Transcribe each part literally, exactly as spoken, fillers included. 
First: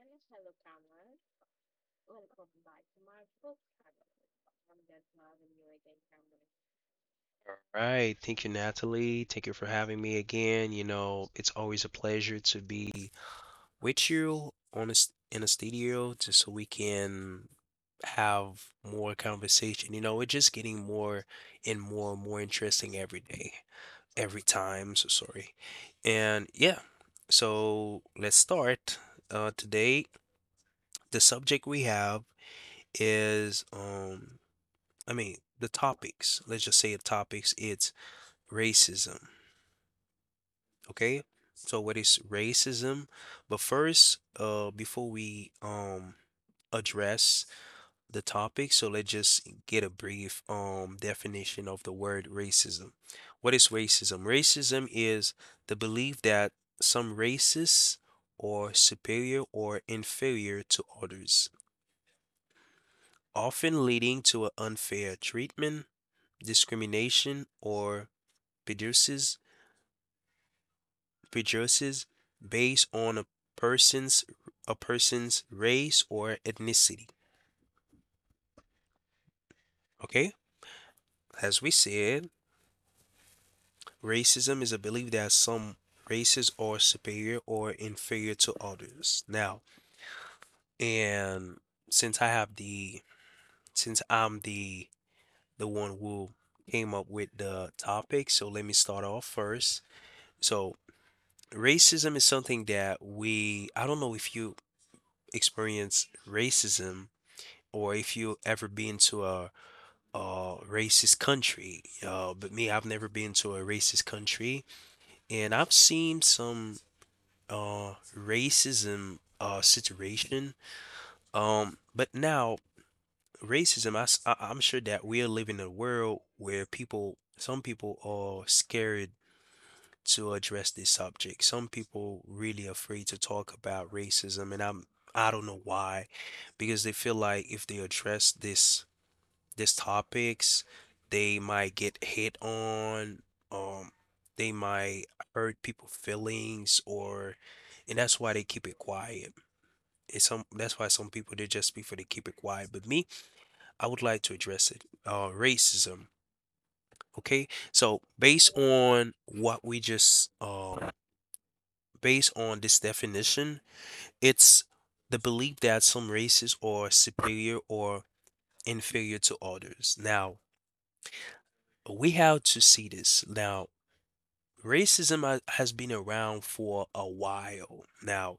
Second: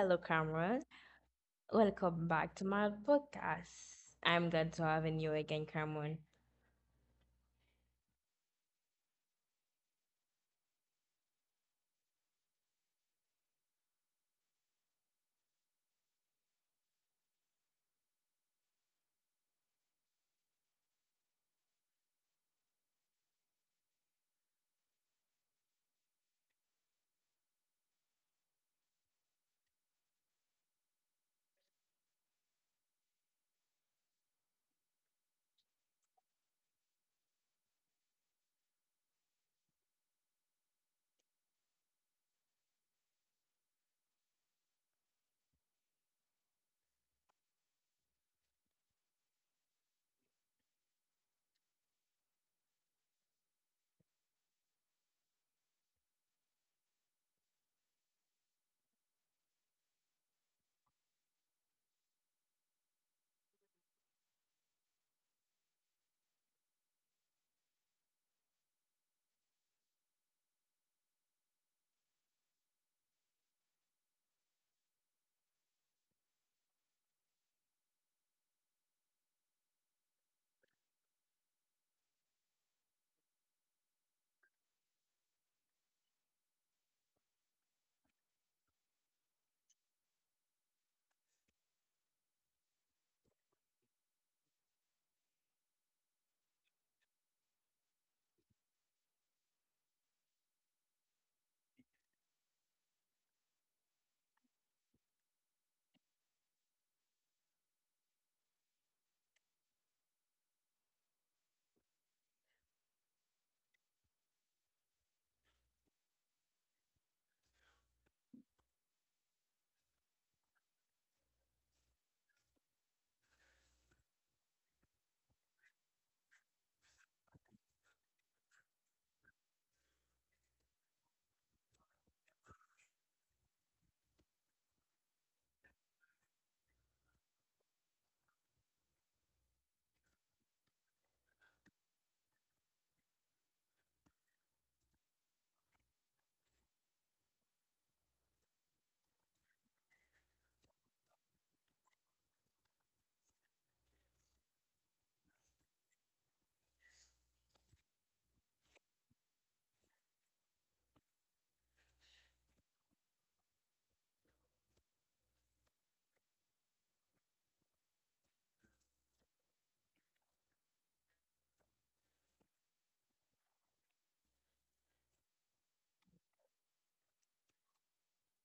Hello, Cameron. Welcome back to my podcast. I'm glad to have you again, Cameron. All right. Thank you, Natalie. Thank you for having me again. You know, it's always a pleasure to be with you on a, s- in a studio just so we can have more conversation. You know, we're just getting more and more and more interesting every day, every time. So sorry. And yeah, so let's start. Uh, today, the subject we have is, um, I mean, the topics. Let's just say the topics. It's racism, okay? So what is racism? But first, uh, before we um address the topic, so let's just get a brief um definition of the word racism. What is racism? Racism is the belief that some races are superior or inferior to others, often leading to an unfair treatment, discrimination, or prejudices prejudices based on a person's a person's race or ethnicity. Okay? As we said, racism is a belief that some races are superior or inferior to others. Now, and since I have the since I'm the the one who came up with the topic, so let me start off first. So, racism is something that we I don't know if you experience racism, or if you ever been to a, a racist country. Uh, but me, I've never been to a racist country, and I've seen some uh, racism uh, situation. Um, but now racism, I, s- I- I'm sure that we are living in a world where people, some people are scared to address this subject. Some people really afraid to talk about racism, and I'm I don't know why, because they feel like if they address this these topics, they might get hit on, um they might hurt people feelings, or and that's why they keep it quiet. It's some That's why some people, they just prefer to keep it quiet, but me, I would like to address it, uh racism. Okay, so based on what we just um based on this definition, it's the belief that some races are superior or inferior to others. Now we have to see this. Now racism ha- has been around for a while now.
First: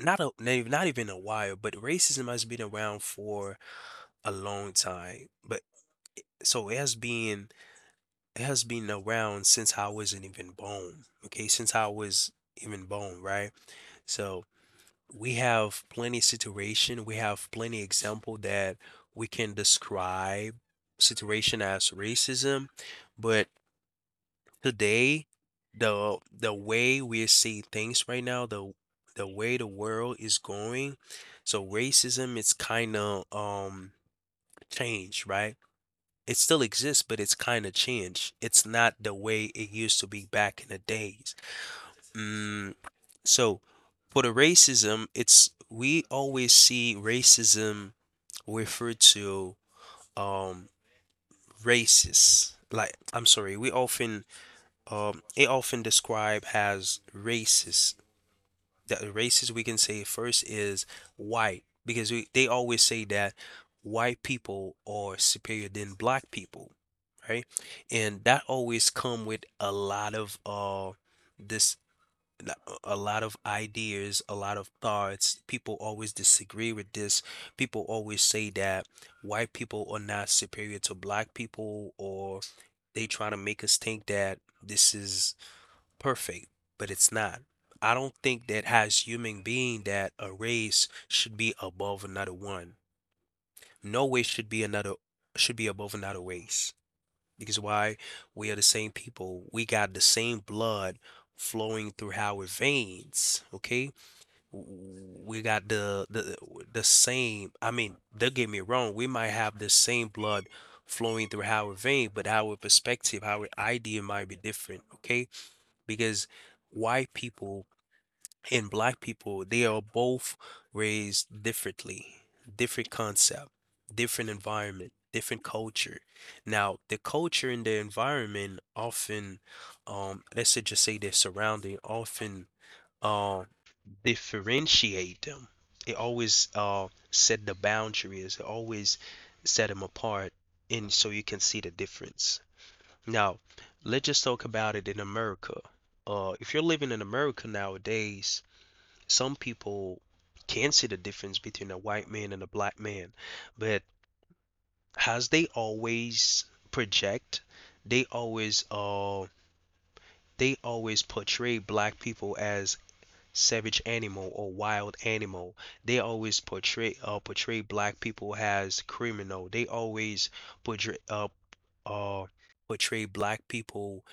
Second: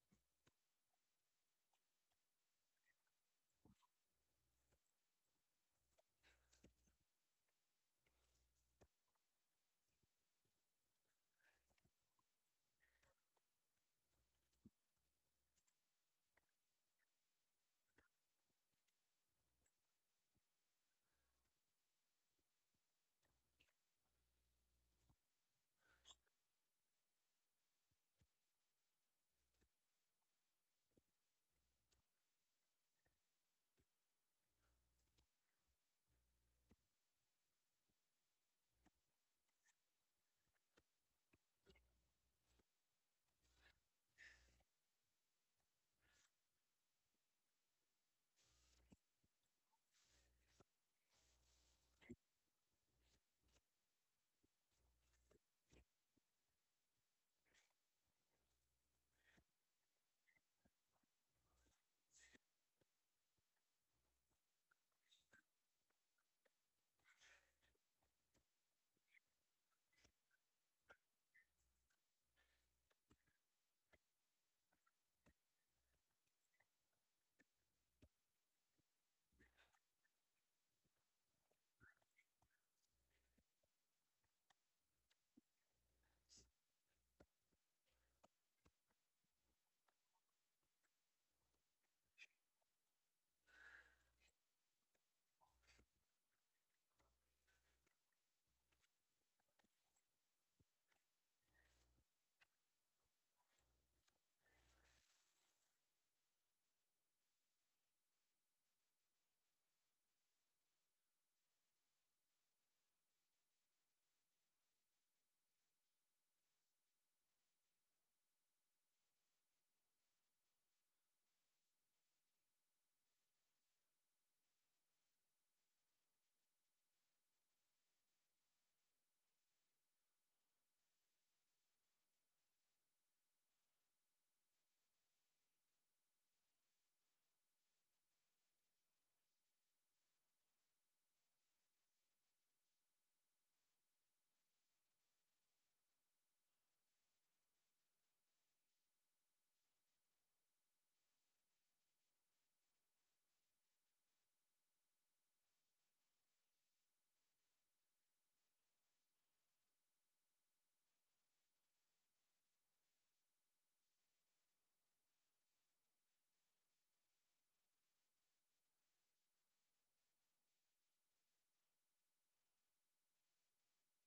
Not a, not even not even a while, but racism has been around for a long time. But so it has been it has been around since I wasn't even born. Okay, since I was even born, right? So we have plenty situation. We have plenty example that we can describe situation as racism, but today, the the way we see things right now, the the way the world is going, so racism is kind of um changed, right? It still exists, but it's kind of changed. It's not the way it used to be back in the days. mm, so for the racism, it's we always see racism referred to, um racists, like, I'm sorry, we often um, it often described as racist. That racist we can say first is white because we, they always say that white people are superior than black people, right? And that always come with a lot of uh this a lot of ideas, a lot of thoughts. People always disagree with this. People always say that white people are not superior to black people, or they try to make us think that this is perfect, but it's not. I don't think that, as human being, that a race should be above another one. No race should be another should be above another race. Because why? We are the same people. We got the same blood flowing through our veins. Okay? We got the the the same, I mean, don't get me wrong, we might have the same blood flowing through our vein, but our perspective, our idea might be different, okay? Because white people and black people, they are both raised differently, different concept, different environment, different culture. Now, the culture and the environment often, um, let's say, just say their surrounding often uh, differentiate them. It always uh, set the boundaries, it always set them apart, and so you can see the difference. Now, let's just talk about it in America. Uh, if you're living in America nowadays, some people can see the difference between a white man and a black man, but as they always project, they always uh they always portray black people as savage animal or wild animal. They always portray uh portray black people as criminal. They always portray uh uh portray black people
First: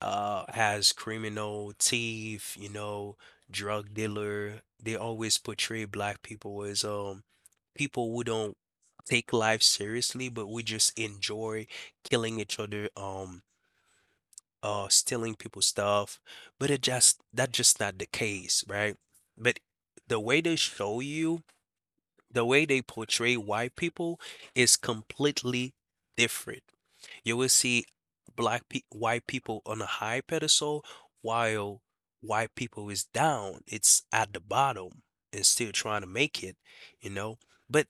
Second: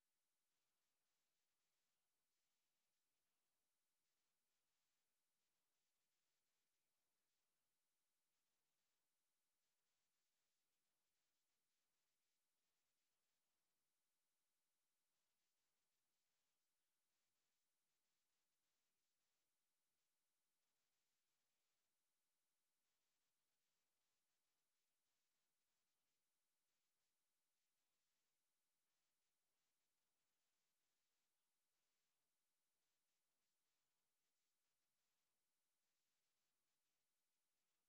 uh has criminal, thief, you know, drug dealer. They always portray black people as um people who don't take life seriously, but we just enjoy killing each other, um, uh, stealing people's stuff. But it just that's just not the case, right? But the way they show you the way they portray white people is completely different. You will see black pe white people on a high pedestal while white people is down. It's at the bottom and still trying to make it, you know. But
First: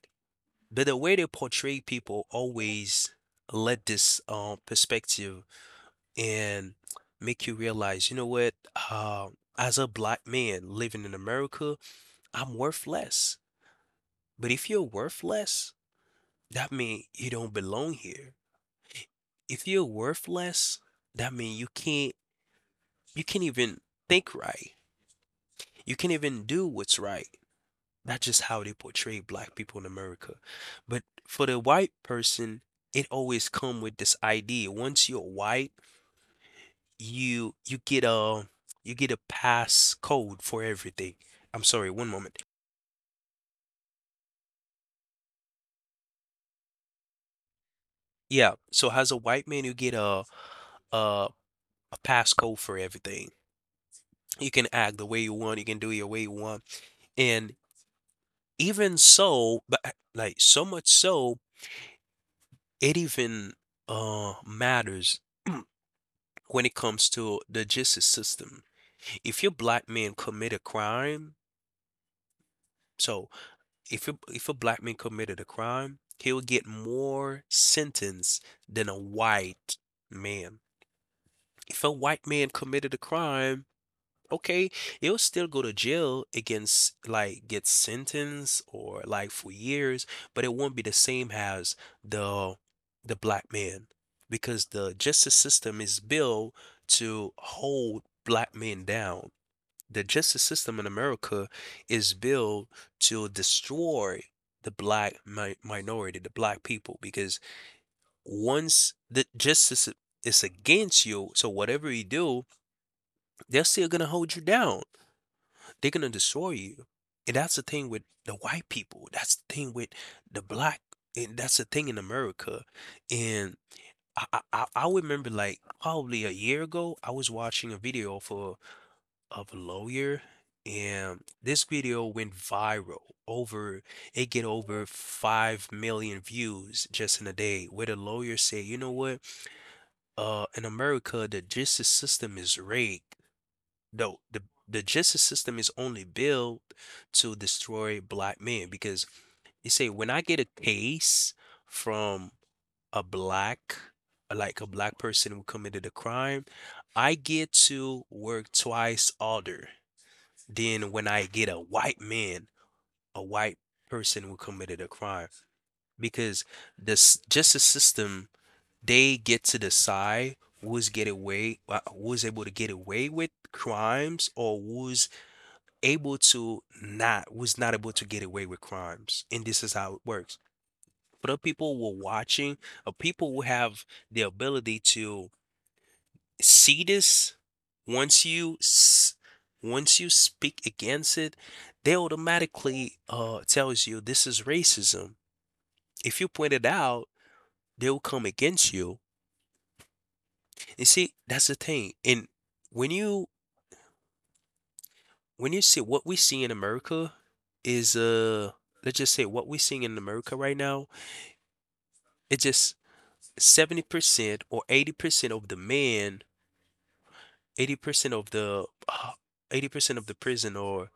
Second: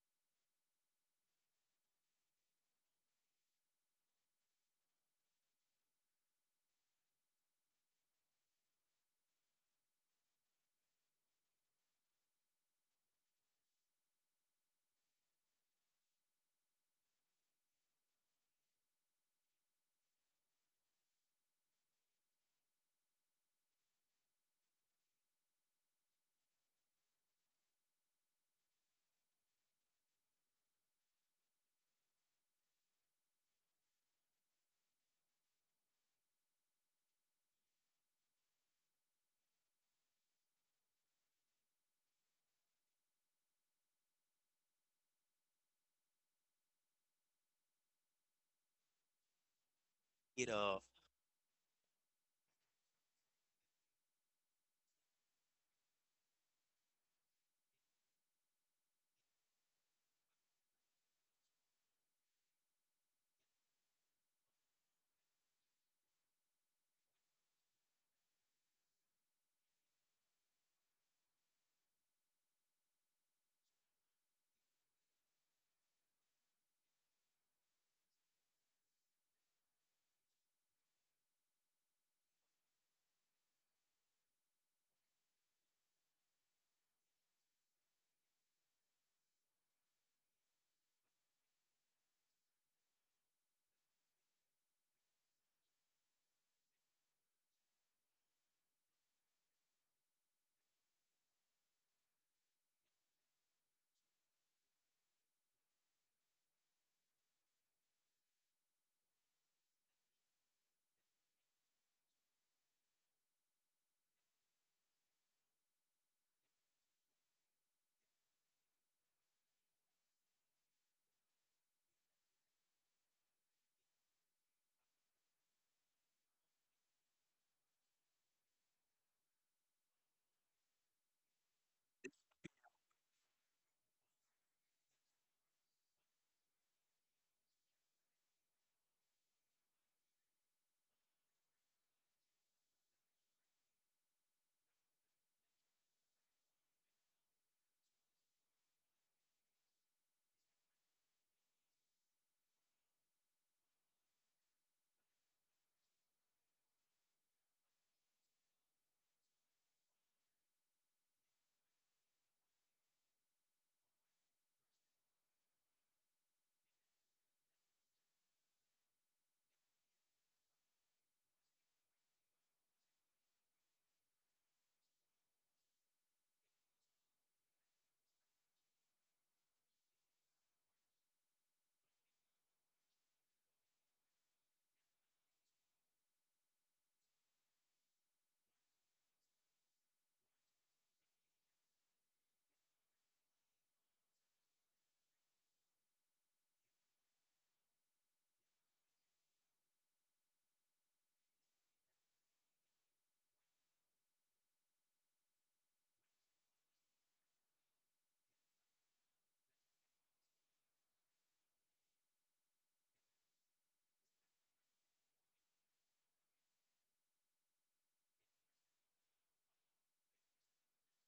but the way they portray people always let this um perspective and make you realize, you know what, uh, as a black man living in America, I'm worth less. But if you're worth less, that mean you don't belong here. If you're worthless, that mean you can't you can't even think right. You can't even do what's right. That's just how they portray black people in America. But for the white person, it always come with this idea. Once you're white, you you get a you get a pass code for everything. I'm sorry, one moment. Yeah, so as a white man, you get a It off. a, a pass code for everything. You can act the way you want, you can do it the way you want. And even so, but uh, like so much so, it even uh matters when it comes to the justice system. If your black man commit a crime, so if a, if a black man committed a crime, he'll get more sentence than a white man. If a white man committed a crime, okay, they'll still go to jail against, like, get sentenced or like for years, but it won't be the same as the the black man because the justice system is built to hold black men down. The justice system in America is built to destroy the black mi minority, the black people, because once the justice is against you, so whatever you do, they're still gonna hold you down. They're gonna destroy you. And that's the thing with the white people. That's the thing with the black. And that's the thing in America. And I, I, I I remember, like, probably a year ago, I was watching a video for of a lawyer, and this video went viral. Over It get over five million views just in a day, where the lawyer say, you know what? Uh, in America, the justice system is rigged. No, the the justice system is only built to destroy black men because, you say, when I get a case from a black like a black person who committed a crime, I get to work twice harder than when I get a white man, a white person who committed a crime. Because this justice system, they get to decide who's get away, uh, who's able to get away with crimes, or who's able to not was not able to get away with crimes, and this is how it works. But the people who are watching, or people who have the ability to see this, once you s- once you speak against it, they automatically uh tells you this is racism. If you point it out, they'll come against you. And see, that's the thing. And when you when you see what we see in America is, uh let's just say what we're seeing in America right now. It's just seventy percent or eighty percent of the men, eighty percent of the eighty percent of the prison, or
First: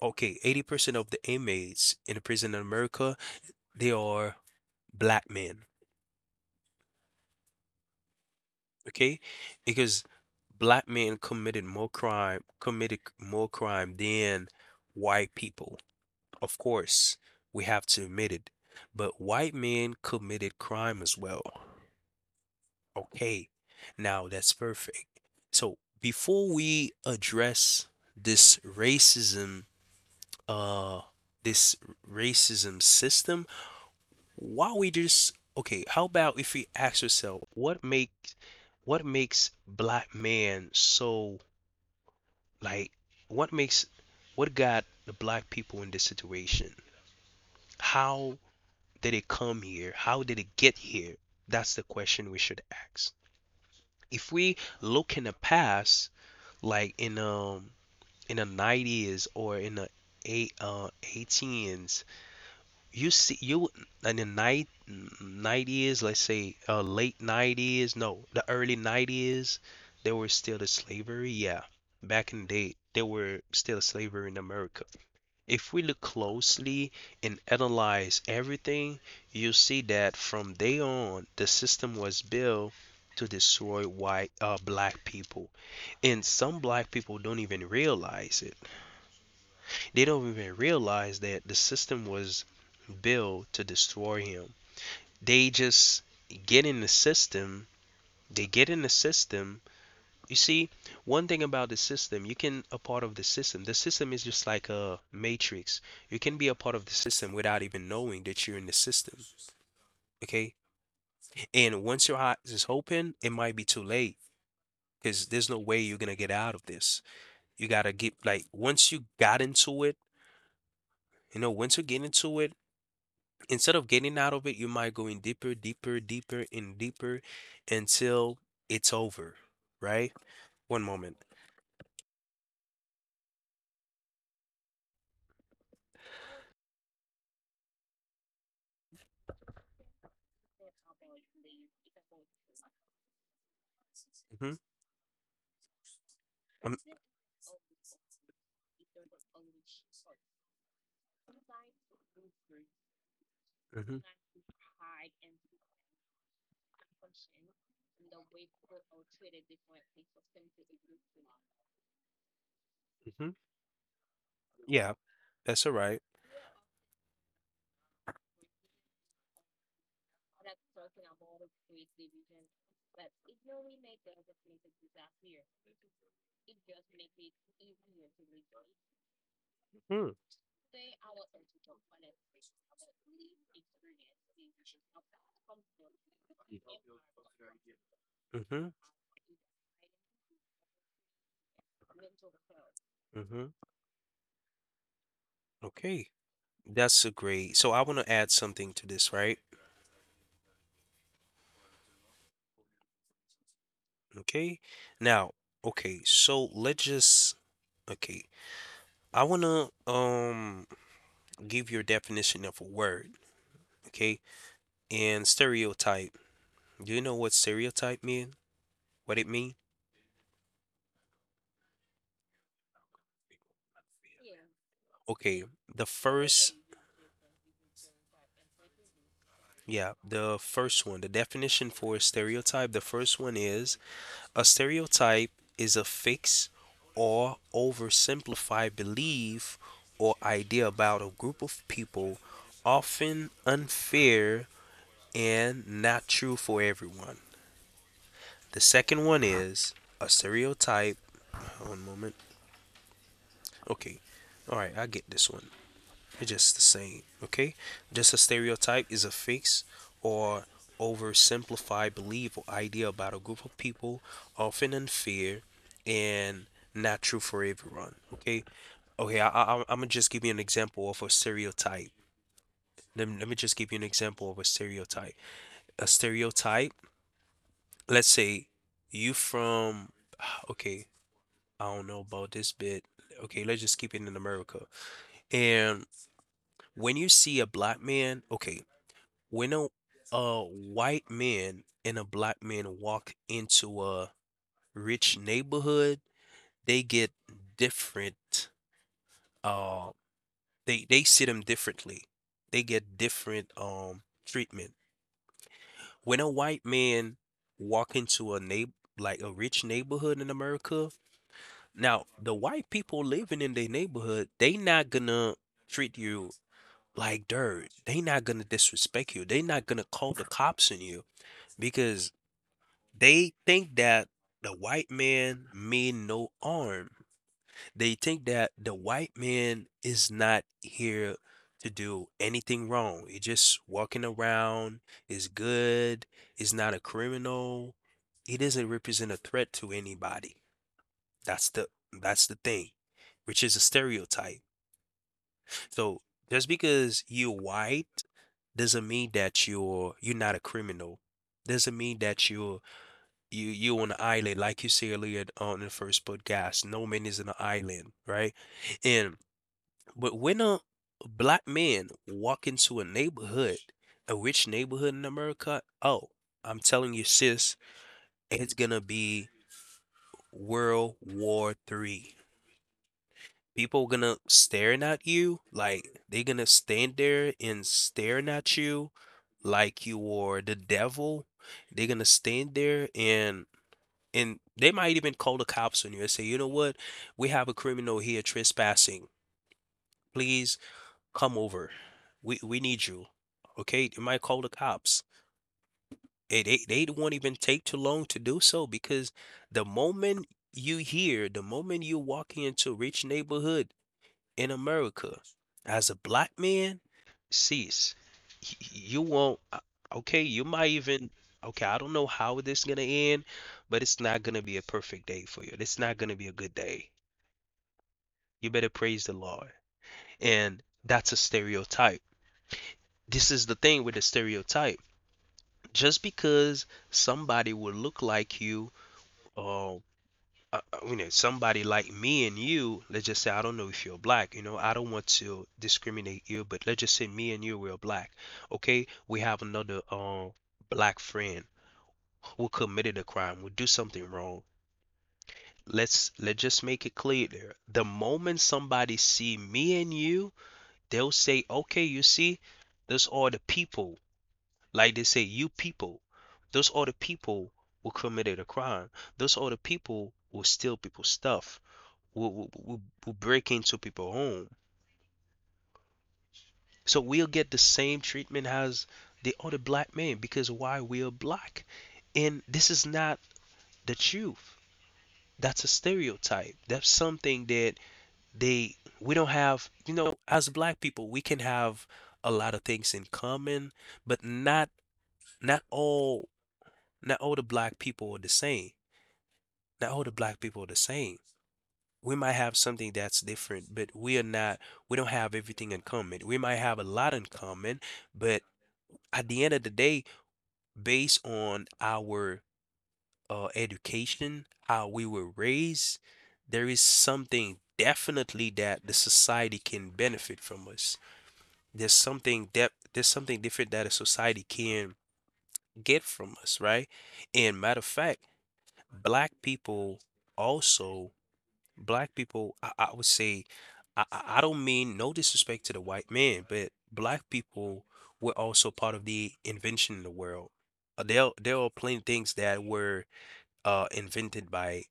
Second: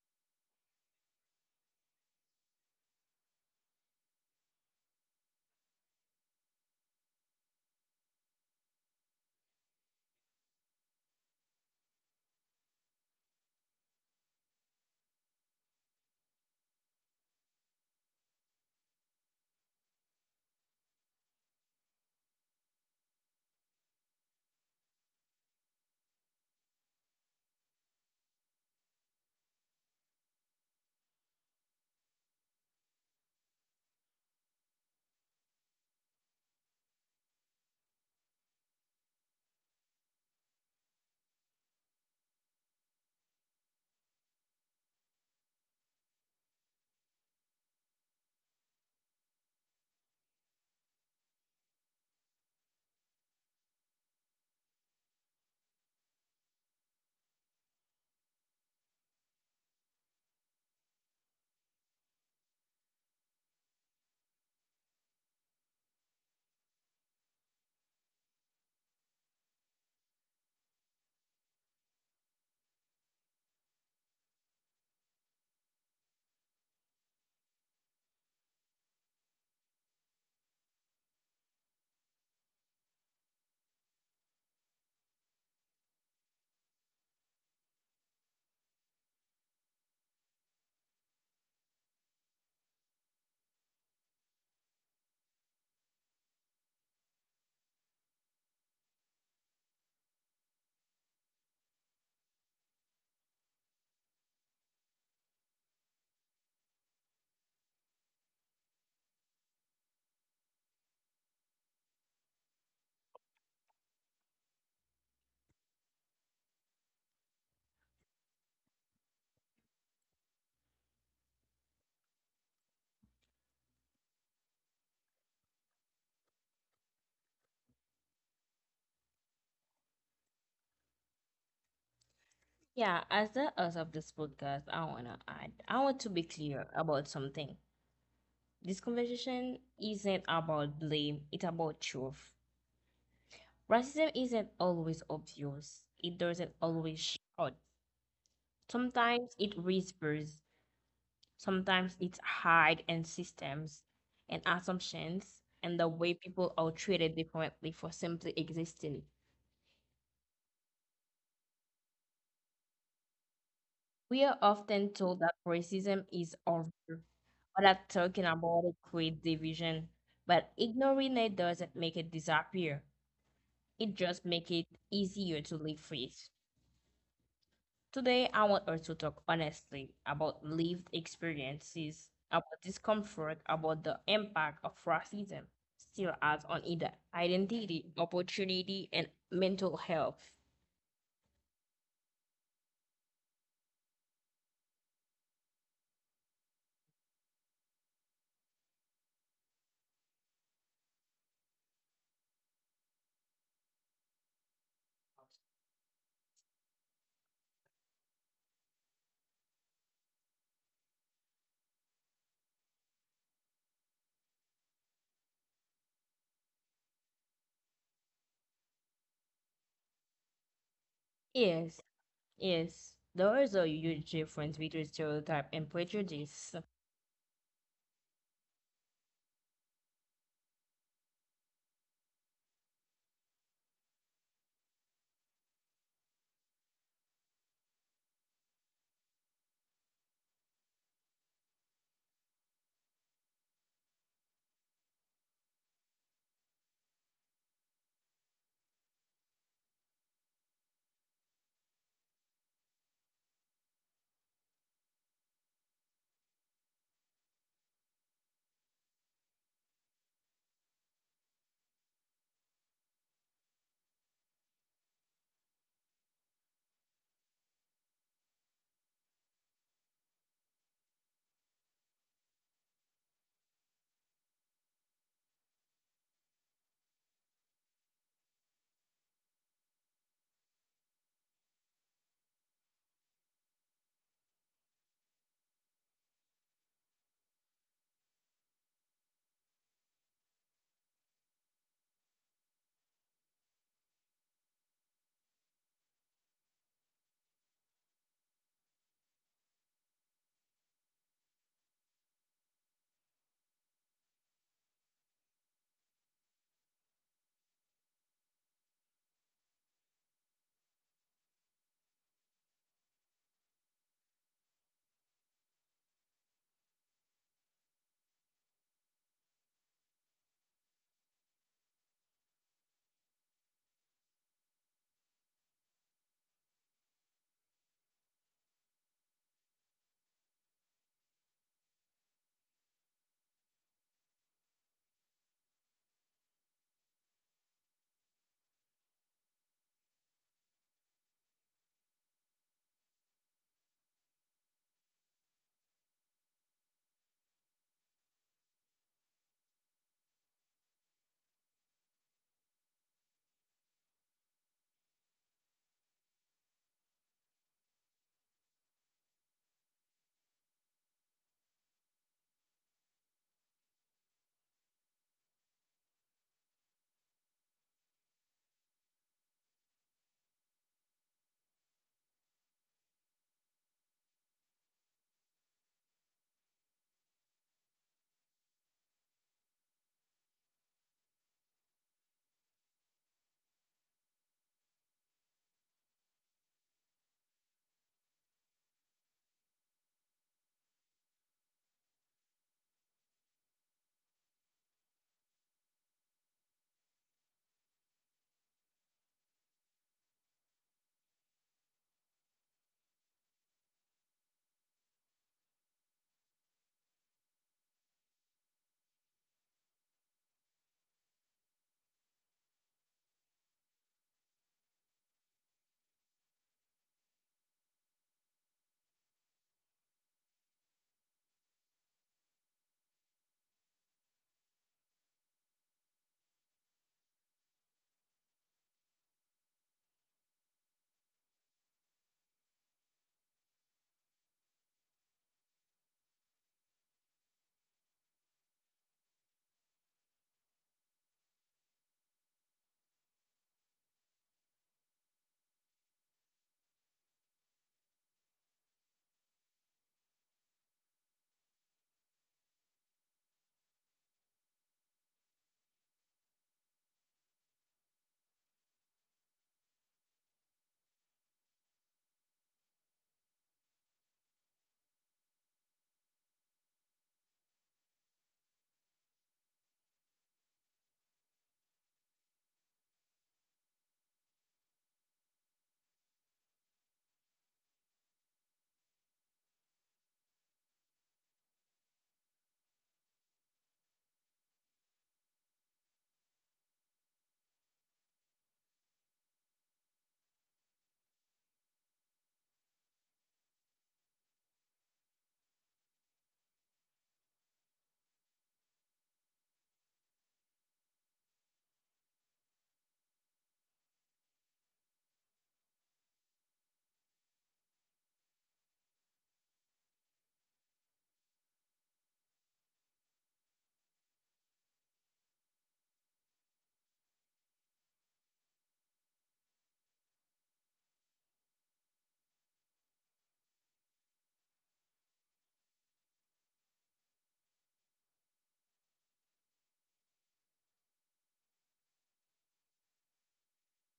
okay, eighty percent of the inmates in a prison in America, they are black men, okay? Because black men committed more crime, committed more crime than white people. Of course, we have to admit it. But white men committed crime as well. Okay, now that's perfect. So before we address this racism, uh, this racism system, why we just okay, how about if we ask ourselves, what makes what makes black man so, like what makes what got the black people in this situation? How did it come here? How did it get here? That's the question we should ask. If we look in the past, like in um in the nineties, or in the eight uh eighteens, you see, you in the night nineties, let's say uh late nineties, no, the early nineties, there were still the slavery. Yeah, back in the day, there were still slavery in America. If we look closely and analyze everything, you'll see that from day on, the system was built to destroy white, uh, black people. And some black people don't even realize it. They don't even realize that the system was built to destroy him. They just get in the system, they get in the system. You see, one thing about the system, you can a part of the system. The system is just like a matrix. You can be a part of the system without even knowing that you're in the system. Okay? And once your eyes is open, it might be too late because there's no way you're gonna get out of this. You gotta get like once you got into it, you know, once you get into it, instead of getting out of it, you might go in deeper, deeper, deeper, and deeper until it's over. Right? One moment. Yeah, as the host of this podcast, I want to add, I want to be clear about something. This conversation isn't about blame, it's about truth. hmm Racism isn't always obvious, hmm it doesn't always shout. Sometimes it whispers. Sometimes it's hard in systems and assumptions and the way people are treated differently for simply existing. hmm Yeah, that's alright. We are often told that racism is over or that talking about it creates division, but ignoring it doesn't make it disappear. It just makes it easier to live with. Mm, Today, I want us to talk honestly about lived experiences, about discomfort, about the impact of racism still has mhm, on either identity, opportunity, and mental health. mhm, okay. That's a great so I wanna add something to this, right? Okay? Now, okay, so let's just okay. I wanna um give your definition of a word, okay? And stereotype. Do you know what stereotype mean? What it mean? Yes, yes, Okay, there the is a first, huge difference between stereotype and prejudice. yeah, the first one, the definition for stereotype, the first one is a stereotype is a fixed or oversimplified belief or idea about a group of people, often unfair and not true for everyone. The second one is a stereotype. One moment. Okay. All right. I get this one. It's just the same, okay? Just a stereotype is a fix or oversimplified belief or idea about a group of people, often unfair and not true for everyone, okay? Okay, I, I, I'm gonna just give you an example of a stereotype. Let me, let me just give you an example of a stereotype. A stereotype, let's say you from, okay, I don't know about this bit. Okay, let's just keep it in America. And when you see a black man, okay, when a uh white man and a black man walk into a rich neighborhood, they get different uh they they see them differently. They get different um treatment. When a white man walk into a neighbor like a rich neighborhood in America, now the white people living in their neighborhood, they not gonna treat you like dirt. They not gonna disrespect you. They not gonna call the cops on you because they think that the white man mean no harm. They think that the white man is not here to do anything wrong. He's just walking around, is good, is not a criminal. He doesn't represent a threat to anybody. That's the that's the thing, which is a stereotype. So just because you're white doesn't mean that you're you're not a criminal. Doesn't mean that you're you you on the island, like you said earlier on the first podcast. No man is on an island, right? And but when a black man walk into a neighborhood, a rich neighborhood in America, oh, I'm telling you, sis, it's gonna be World War Three. People gonna staring at you, like they gonna stand there and staring at you like you are the devil. They're gonna stand there and and they might even call the cops on you and say, you know what, we have a criminal here trespassing. Please come over. We we need you. Okay, they might call the cops. Eh, They they won't even take too long to do so because the moment you hear, the moment you walk into a rich neighborhood, in America as a black man, sis, y- you won't. uh, Okay, you might even. Okay, I don't know how this is gonna end, but it's not gonna be a perfect day for you. It's not gonna be a good day. You better praise the Lord. And that's a stereotype. This is the thing with the stereotype. Just because somebody will look like you, uh, uh, uh, you know, somebody like me and you, let's just say, I don't know if you're black, you know, I don't want to discriminate you, but let's just say me and you, we're black, okay? We have another uh, black friend who committed a crime, who do something wrong. Let's let's just make it clear there. The moment somebody see me and you, they'll say, okay, you see, those are the people, like they say, you people, those are the people who committed a crime, those are the people who steal people's stuff, will, will, will, will break into people's home. So we'll get the same treatment as the other black men because why, we're black. And this is not the truth. That's a stereotype. That's something that they we don't have. You know, as black people, we can have a lot of things in common, but not not all not all the black people are the same. Not all the black people are the same. We might have something that's different, but we are not, we don't have everything in common. We might have a lot in common, but at the end of the day, based on our uh, education, how we were raised, there is something definitely that the society can benefit from us. There's something that there's something different that a society can get from us, right? And matter of fact, black people also black people, I, I would say, I, I I don't mean no disrespect to the white man, but black people were also part of the invention in the world. Uh, There, there are plenty things that were uh, invented by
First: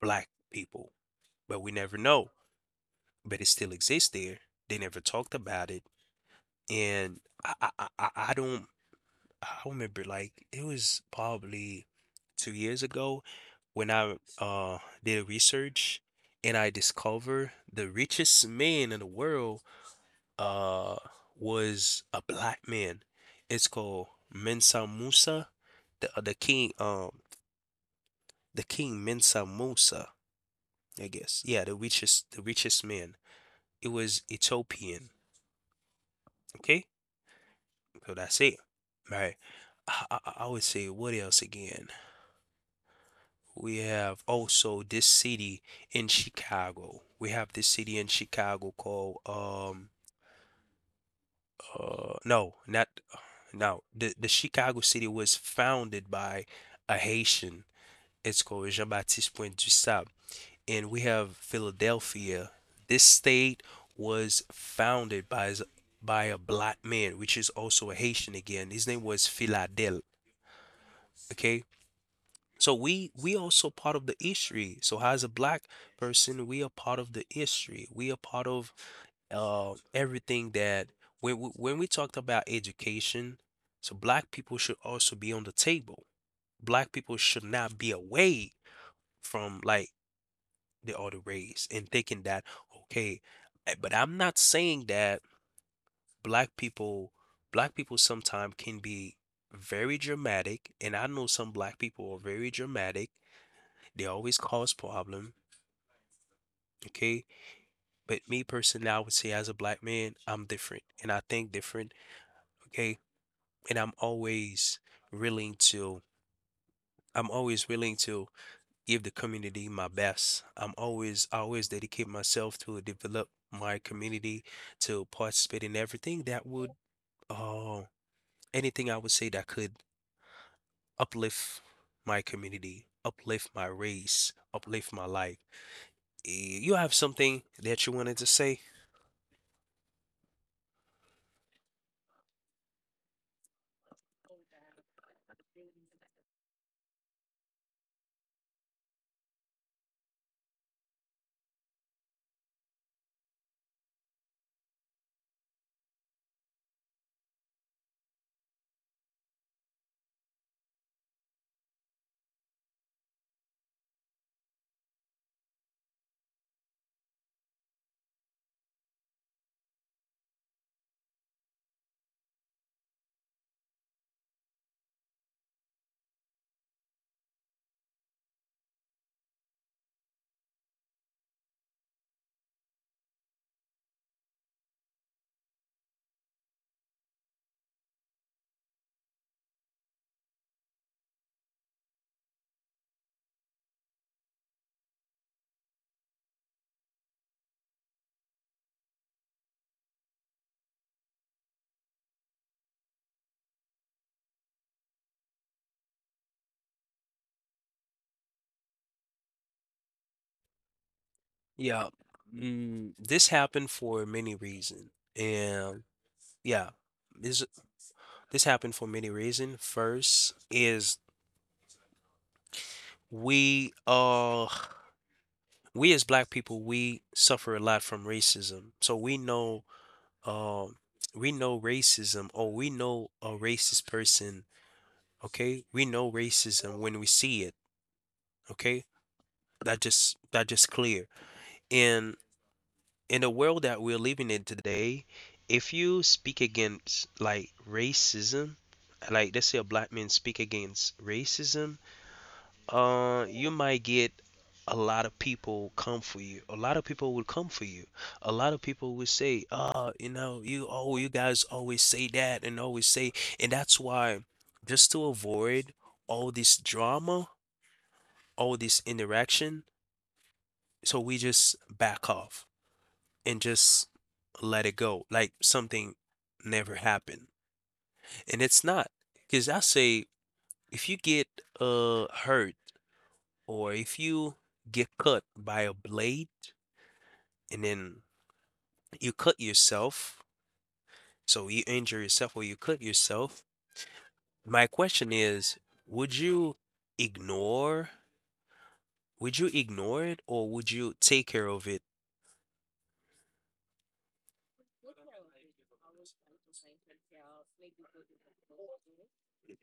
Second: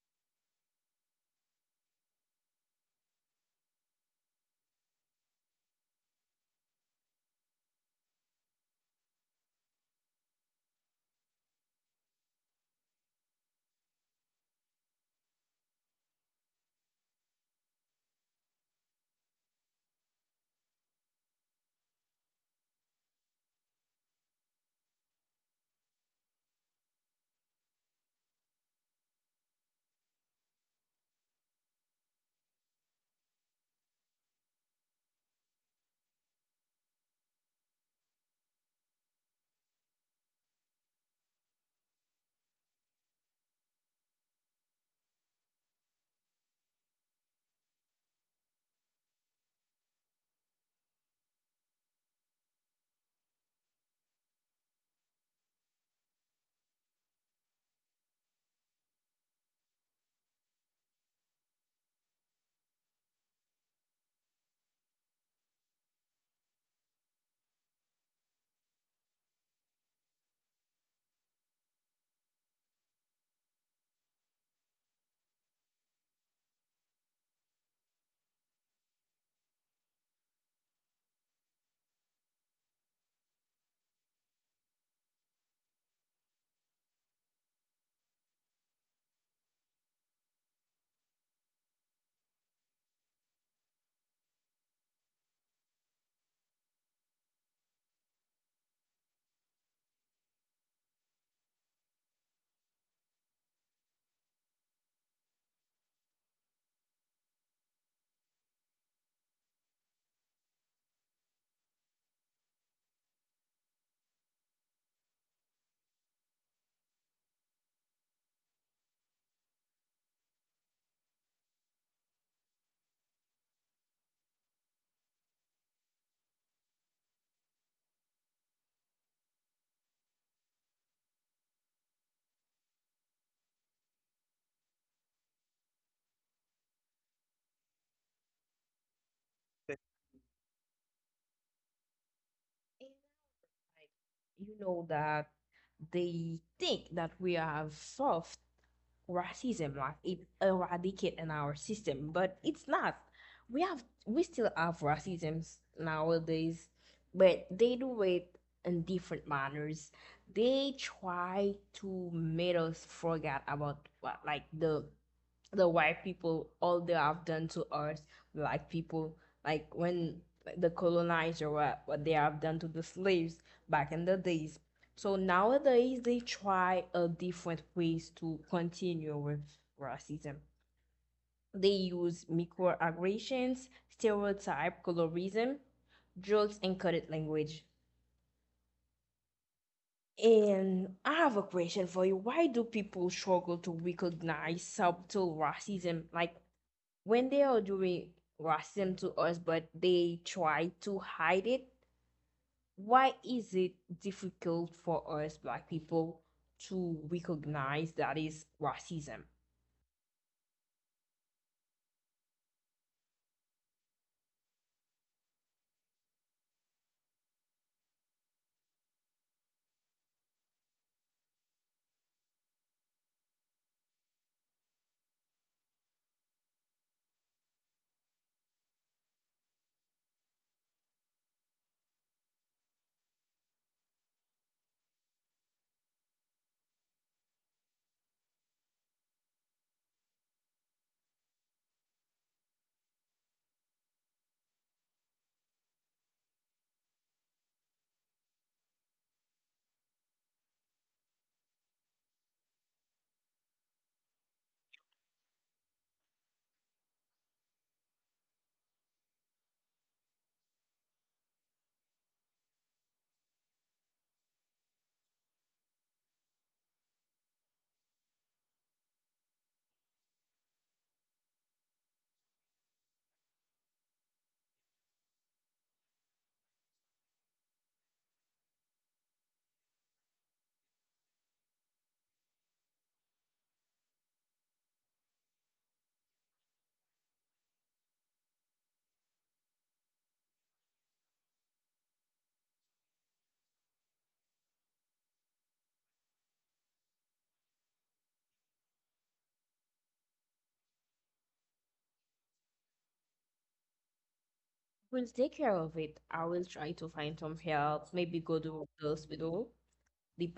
black people, but we never know. But it still exists there. They never talked about it, and I, I, I, I I don't. I remember like it was probably two years ago when I uh did research and I discovered the richest man in the world uh was a black man. It's called Mensa Musa, the uh, the king um the king Mensa Musa, I guess. Yeah, the richest the richest man. It was Ethiopian. Okay, so that's it. Right. I, I, I would say what else again? We have also this city in Chicago. We have this city in Chicago called um uh no, not no. The the Chicago city was founded by a Haitian. It's called Jean-Baptiste Point du Sable. And we have Philadelphia. This state was founded by s- by a black man, which is also a Haitian again. His name was Philadel. Okay, so we we also part of the history. So as a black person, we are part of the history. We are part of uh, everything that when we, when we talked about education, so black people should also be on the table. Black people should not be away from, like, the other race and thinking that okay, eh, but I'm not saying that black people black people sometimes can be very dramatic, and I know some black people are very dramatic. They always cause problems, okay? But me personally, I would say as a black man, I'm different and I think different, okay? And I'm always willing to I'm always willing to give the community my best. I'm always I always dedicate myself to develop my community, to participate in everything that would uh anything I would say that could uplift my community, uplift my race, uplift my life. Eh, You have something that you wanted to say? like, You know that they think that we are soft. Racism, like, it eradicate in our system, but it's not. We have, we still have racisms nowadays, but they do it in different manners. They try to make us forget about what, like, the the white people, all they have done to us black people, like when the colonizer, what, what they have done to the slaves back in the days. So nowadays they try a different ways to continue with racism. They use microaggressions, stereotype, colorism, jokes, and coded language. And I have a question for you. Why do people struggle to recognize subtle racism? Like, when they are doing racism to us, but they try to hide it, why is it difficult for us black people to recognize that is racism? Yeah. Mm, this happened for many reasons. And yeah, this this happened for many reasons. First is we uh we as black people, we suffer a lot from racism. So we know um we know racism, or we know a racist person, okay? We know racism when we see it, okay? That just that just clear. And in the world that we're living in today, if you speak against like racism, like let's say a black man speak against racism, uh, you might get a lot of people come for you. A lot of people will come for you. A lot of people will say, "Ah, you know, you oh, you guys always say that and always say," and that's why just to avoid all this drama, all this interaction, so we just back off and just let it go, like something never happened. And it's not, because I say if you get uh hurt, or if you get cut by a blade and then you cut yourself, so you injure yourself or you cut yourself, my question is, would you ignore? Would you ignore it or would you take care of it? We'll take care of it. I will try to find some help, maybe go to the hospital,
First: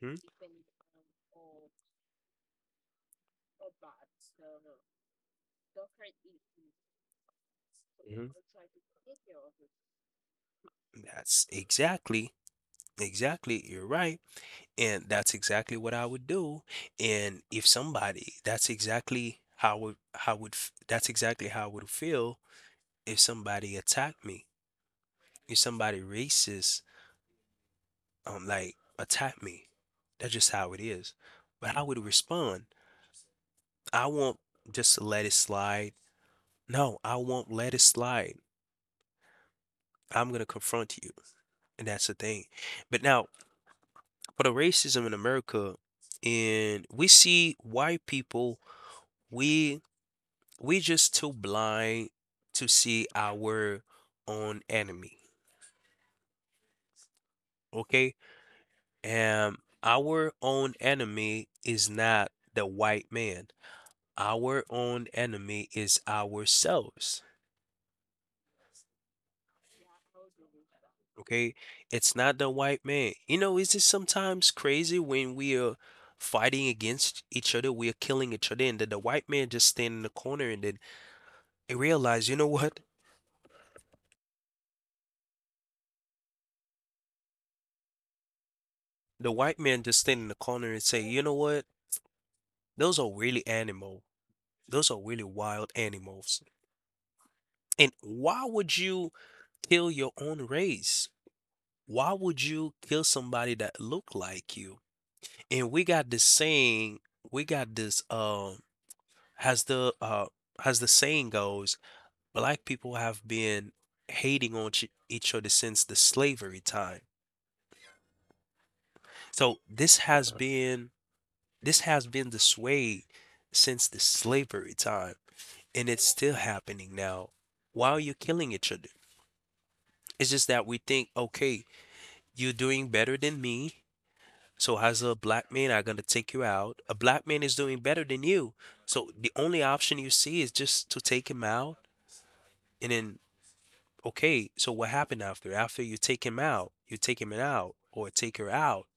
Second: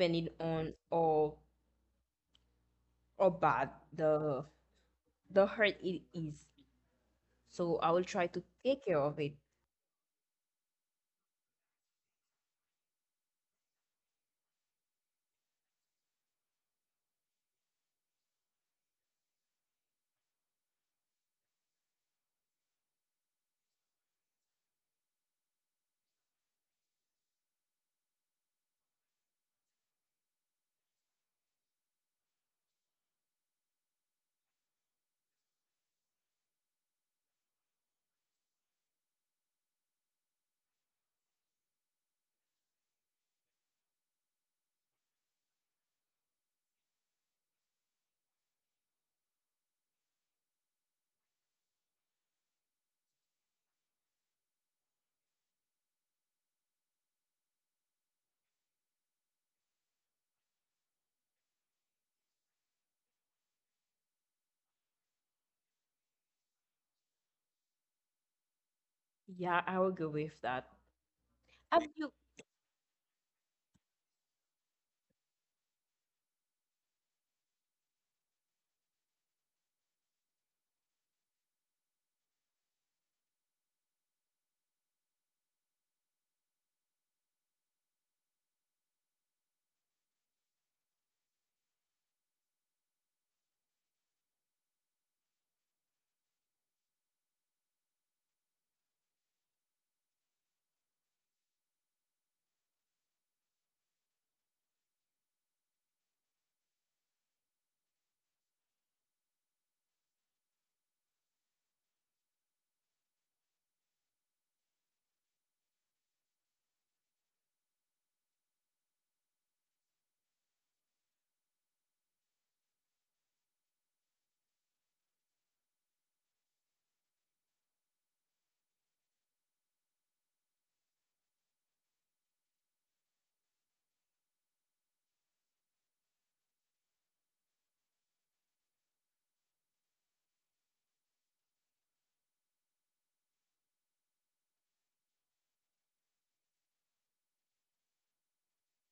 hmm on or or bad the the hurt it is. So I will hmm try to take care of it. That's exactly, exactly. You're right. And that's exactly what I would do. And if somebody, that's exactly how would how would f- that's exactly how I would feel if somebody attacked me. If somebody racist, um, like attacked me. That's just how it is. But I would respond. I won't just let it slide. No, I won't let it slide. I'm gonna confront you, and that's the thing. But now for the racism in America, and we see white people, we we just too blind to see our own enemy. Okay? And our own enemy is not the white man. Our own enemy is ourselves. Yeah, I will go with that. Okay? Have It's you. not the white man. You know, is it sometimes crazy when we are fighting against each other, we are killing each other, and then the white man just stand in the corner and then he realize, you know what? The white man just stand in the corner and say, you know what? Those are really animal. Those are really wild animals. And why would you kill your own race? Why would you kill somebody that look like you? And we got this saying, we got this um has the uh as the saying goes, black people have been hating on ch- each other since the slavery time. So this has Okay. been this has been this way since the slavery time, and it's still happening now. Why are you killing each other? It's just that we think, okay, you're doing better than me. So as a black man, I'm gonna take you out. A black man is doing better than you. So the only option you see is just to take him out and then okay, so what happened after? After you take him out, you take him out or take her out.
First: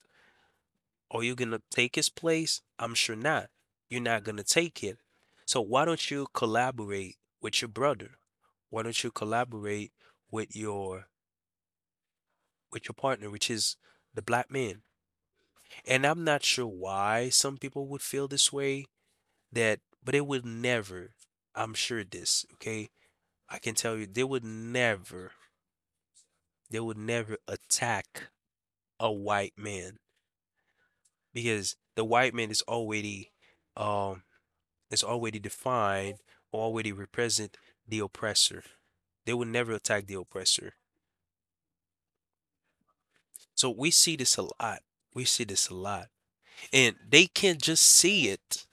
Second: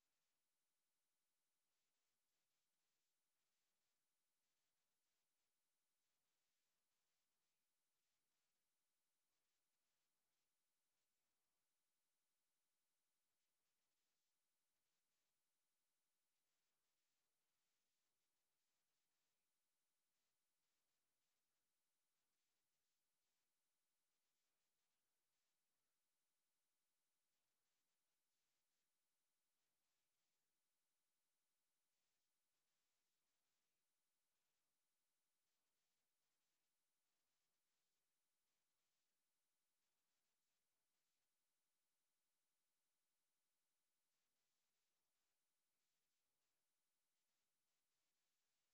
Are you gonna take his place? I'm sure not. You're not gonna take it. So why don't you collaborate with your brother? Why don't you collaborate with your with your partner, which is the black man? And I'm not sure why some people would feel this way, that but they would never, I'm sure this, okay? I can tell you, they would never, they would never attack a white man because the white man is already, um, is already defined, already represent the oppressor. They would never attack the oppressor. So we see this a lot. We see this a lot. And they can't just see it.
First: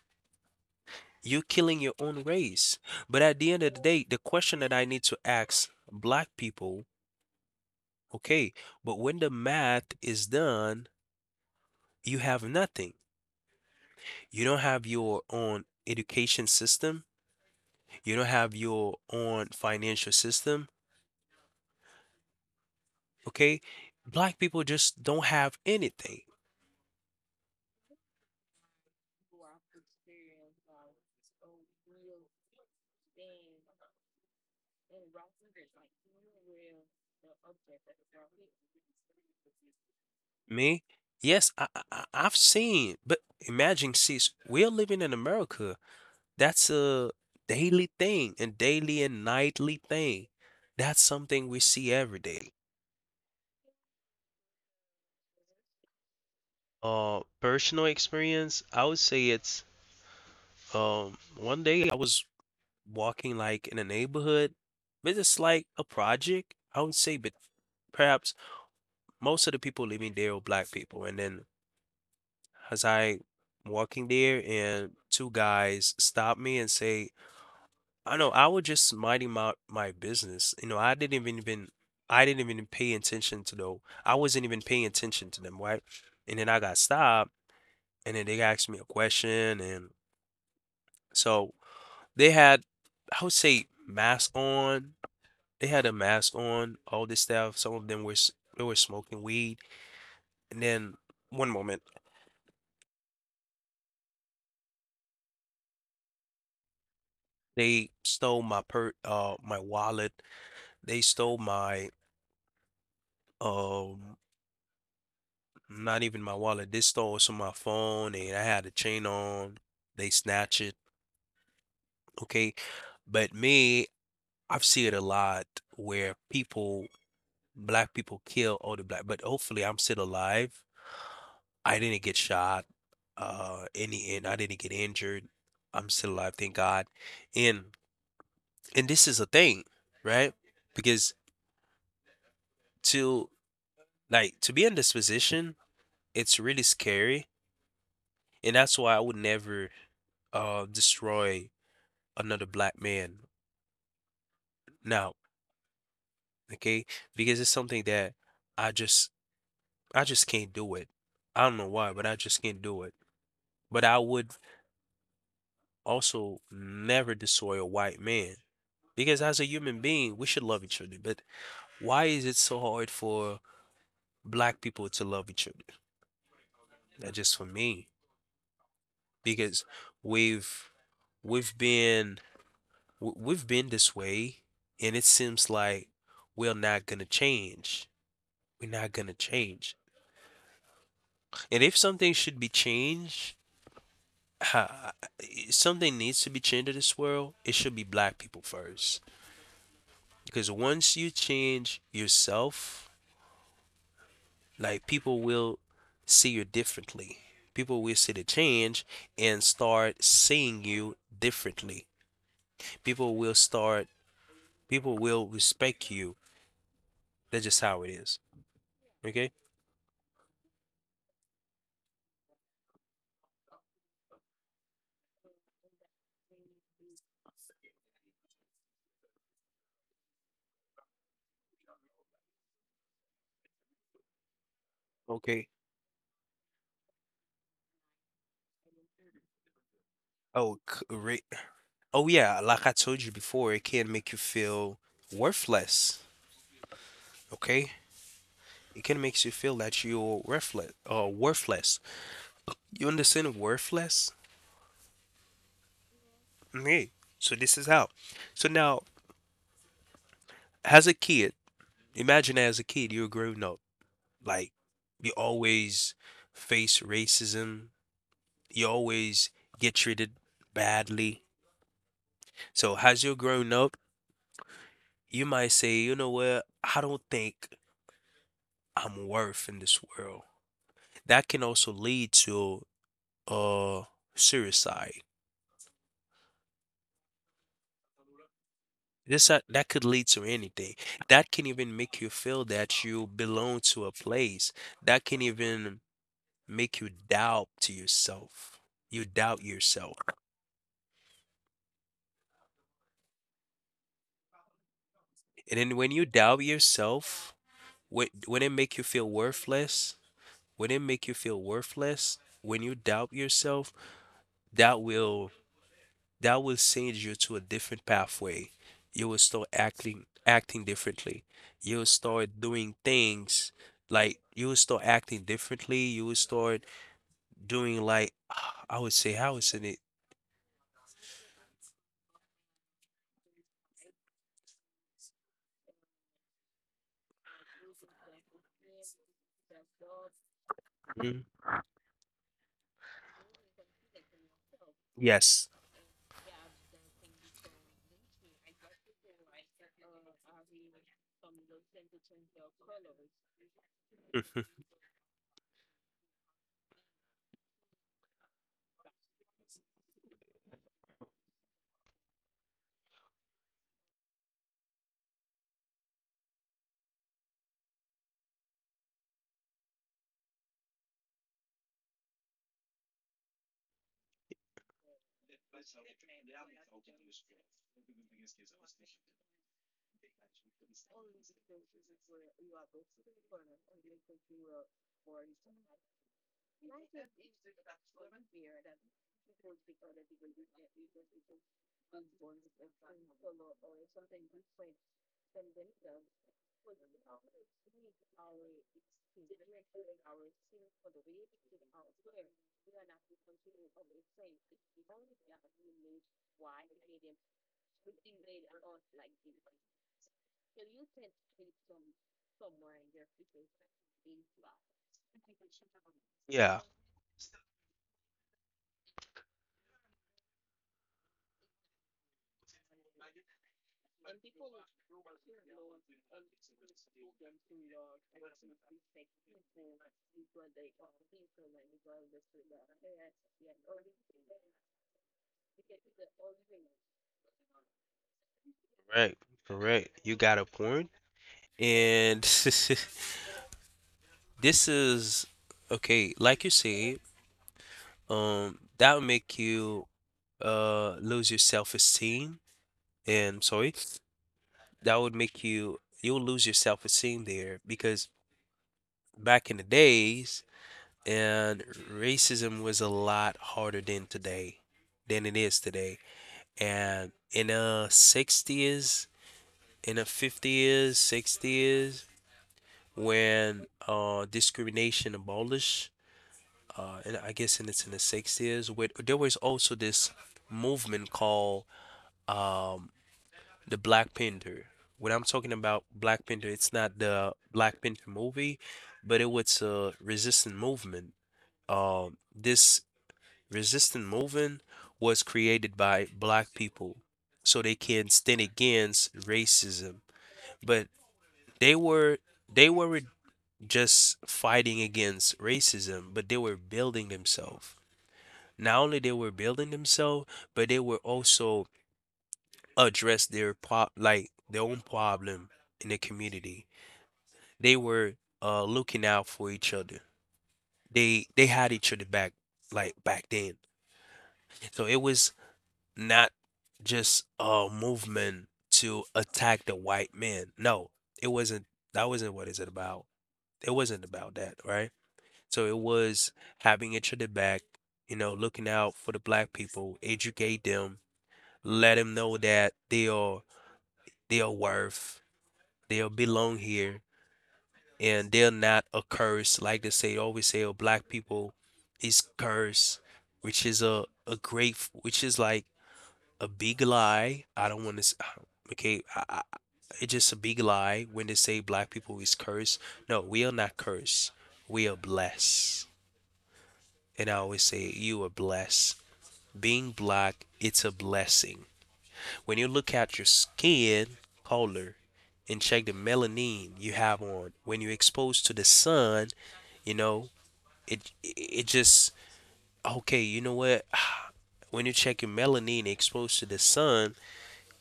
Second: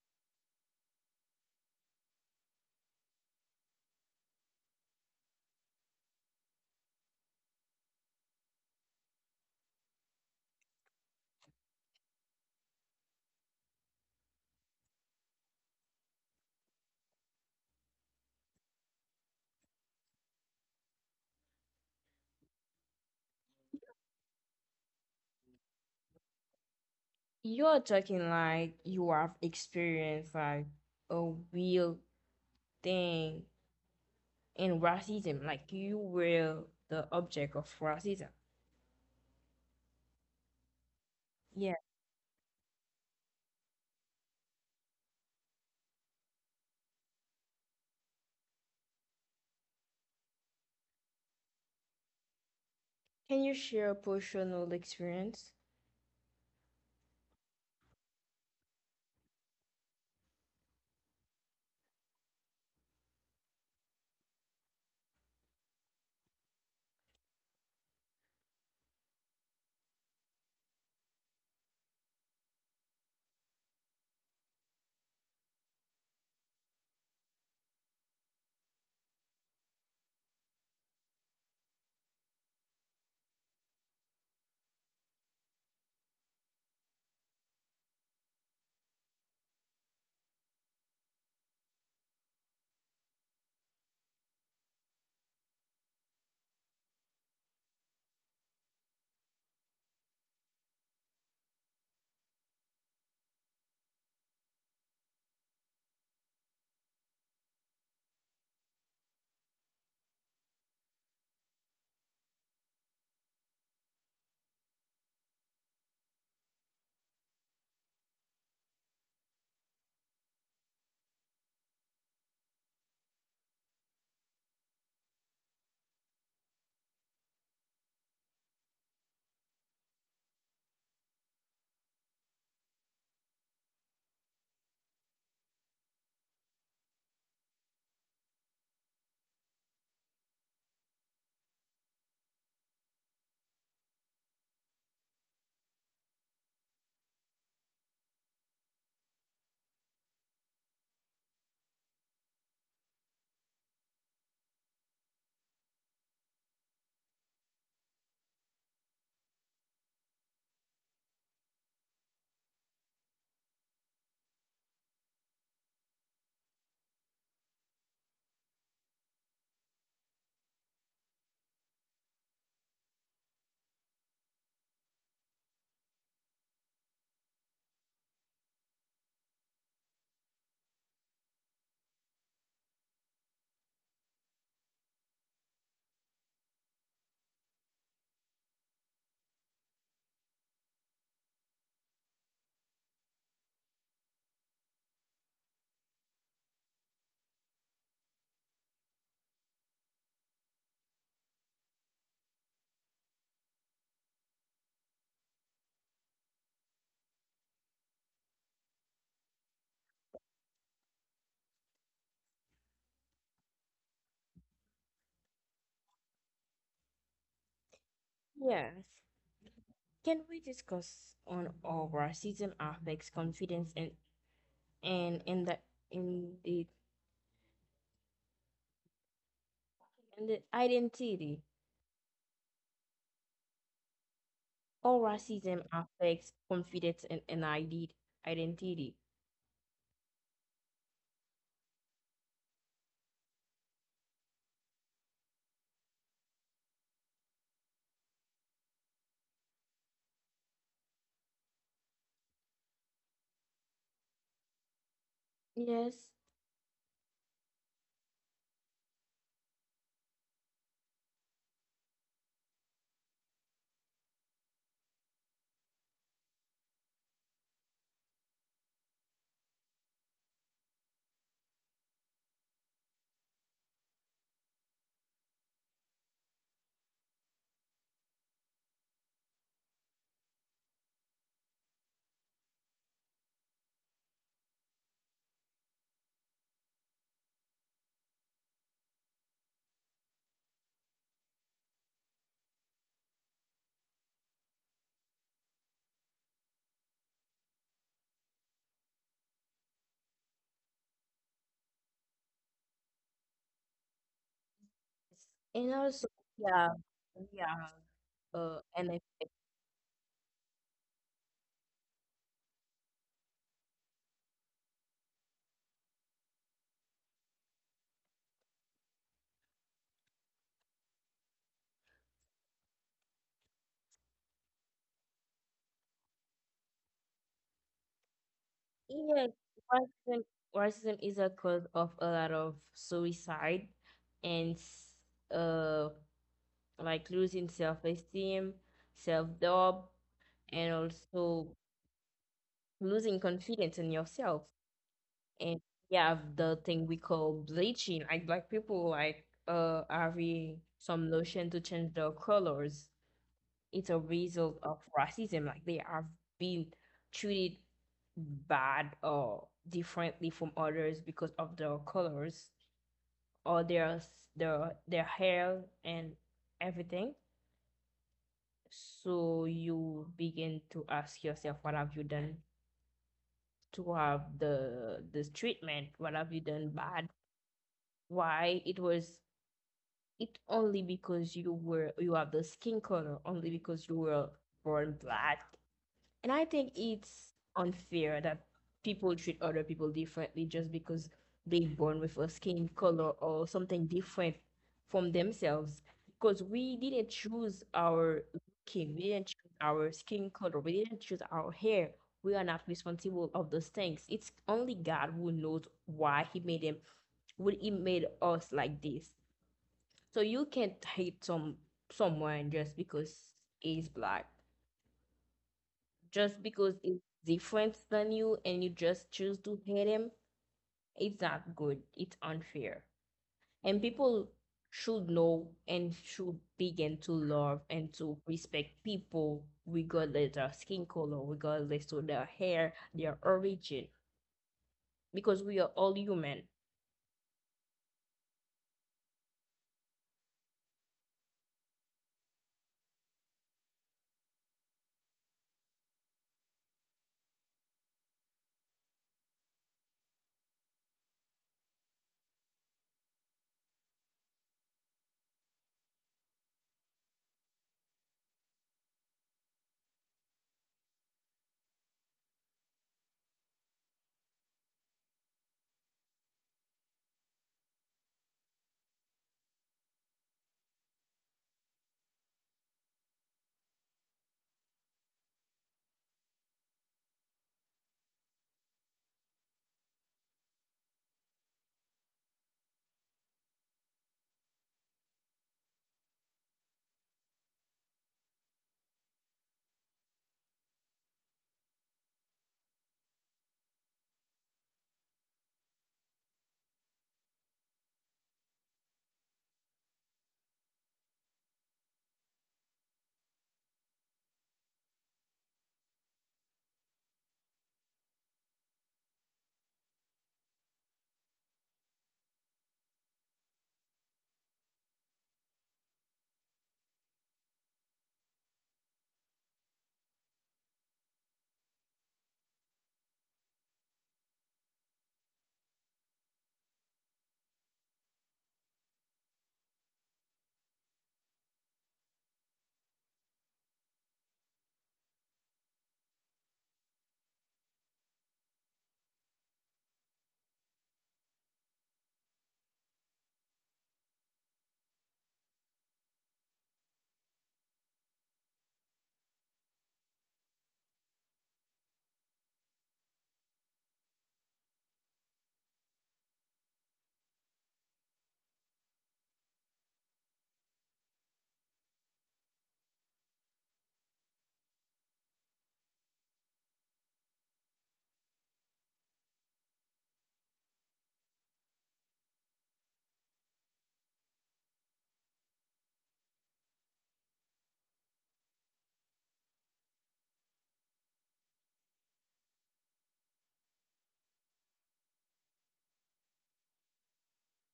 You're killing your own race. But at the end of the day, the question that I need to ask black people, okay, but when the math is done, you have nothing. You don't have your own education system. You don't have your own financial system, okay? Black people just don't have anything. You're talking like you have experienced like a real thing in racism, like you were the object of racism. Me, yes, I, Yeah. I I- have seen, but imagine, sis, we're living in America. That's a daily thing, and daily and nightly thing. That's something we see every day. Can you share a personal experience? Uh, personal experience, I would say it's um one day I was walking like in a neighborhood, but it's like a project. I would say, but perhaps most of the people living there are black people. And then as I walking there, and two guys stop me and say, I know I was just minding my my business. You know, I didn't even even I didn't even pay attention to though. I wasn't even paying attention to them, right? And then I got stopped, and then they asked me a question, and so they had, I would say, mask on. They had a mask on, all this stuff. Some of them were s- they were smoking weed, and then one moment they stole my per uh my wallet. They stole my um not even my wallet. This store was on my phone and I had a chain on. They snatch it. Okay. But me, I've seen it a lot where people, black people kill other black, but hopefully I'm still alive. I didn't get shot. Uh, any and I didn't get injured. I'm still alive, thank God. And and this is a thing, right? Because to like to be in this position, it's really scary, and that's why I would never uh destroy another black man now, okay? Because it's something that I just I just can't do it. I don't know why, but I just can't do it. But I would also never destroy a white man because as a human being, we should love each other. But why is it so hard for black people to love each other? That just for me because we've we've been w- we've been this way and it seems like we're not gonna change. We're not gonna change. And if something should be changed, ha- if something needs to be changed in this world, it should be black people first. Because once you change yourself, like people will see you differently. People will see the change and start seeing you differently. People will start, people will respect you. That's just how it is. Yes. Okay? Can we discuss on how racism affects confidence and and in the in the in the identity? How Okay. racism affects confidence and, and ide- identity? Oh, c- oh yeah, like I told you before, it can make you feel worthless. Okay? It can makes you feel that you're worthless or worthless. You understand worthless? Yes. Okay. So this is how. So now, as a kid, imagine as a kid you're growing up. Like you always face racism. You always get treated badly. So as you're growing up, you might say, you know what? I don't think I'm worth in this world. That can also lead to uh suicide. This uh, that could lead to anything. That can even make you feel that you belong to a place. That can even make you doubt to yourself. You doubt yourself. And And then when you also, doubt yeah. yourself, Yeah. when when it Uh, make you feel N F A. worthless, when it make you feel worthless, when you doubt yourself, that will that will send you to a different pathway. You will start acting acting differently. You'll start doing things like you will start acting differently. You will start doing like I would say Yeah, how is it? racism, racism is a cause of a lot of suicide and s- uh, like losing self-esteem, self-doubt, and Mm, also losing confidence in yourself. yes. And we have the thing we call bleaching. Like black people like uh having some lotion to change their colors. It's a Mhm. result of racism. Like they have been treated bad or differently from others because of their colors or their their their hair and everything. So you begin to ask yourself, what have you done to have the this treatment? What have you done bad? Why it was it only because you were you have the skin color, only because you were born black? And I think it's unfair that people treat other people differently just because they born with a skin color or something different from themselves. Because we didn't choose our skin, we didn't choose our skin color, we didn't choose our hair. We are not responsible of those things. It's only God who knows why He made them, would He made us like this. So you can't hate some someone just because he's black, just Yeah, because it's different than you and you just choose to hate him, it's not good. It's unfair. And people should know and should begin to love and to respect people regardless of their skin color, regardless of their hair, their origin, because we are all human. correct, correct. You got a point. And this is okay, like you say, um, that would make you uh lose your self-esteem. And sorry, that would make you you'll lose your self-esteem there because back in the days, and racism was a lot harder than today, than it is today. And in the sixties, in the fifties, sixties, when uh discrimination abolished uh, and I guess in it's in the sixties, where there was also this movement called um, the Black Panther. When I'm talking about Black Panther, it's not the Black Panther movie, but it was a resistant movement. Um, this resistant movement was created by black people so they can stand against racism. But they were they weren't just fighting against racism, but they were building themselves. Not only they were building themselves, but they were also address their pro like their own problem in the community. They were uh looking out for each other. They they had each other back like back then. So it was not just a movement to attack the white man. No, it wasn't that wasn't what it's about. It wasn't about that, right? So it was having each other back, you know, looking out for the black people, educate them, let them know that they are they are worth, they are belong here, and they're not a curse. Like they say, always say, oh, black people is curse, which is a a great, which is like a big lie. I don't want to. Okay, I, I, it's just a big lie when they say black people is cursed. No, we are not cursed. We are blessed. And I always say, you are blessed. Being black, it's a blessing. When you look at your skin color and check the melanin you have on, when you're exposed to the sun, you know, it it just okay, you know what? When you check your melanin exposed to the sun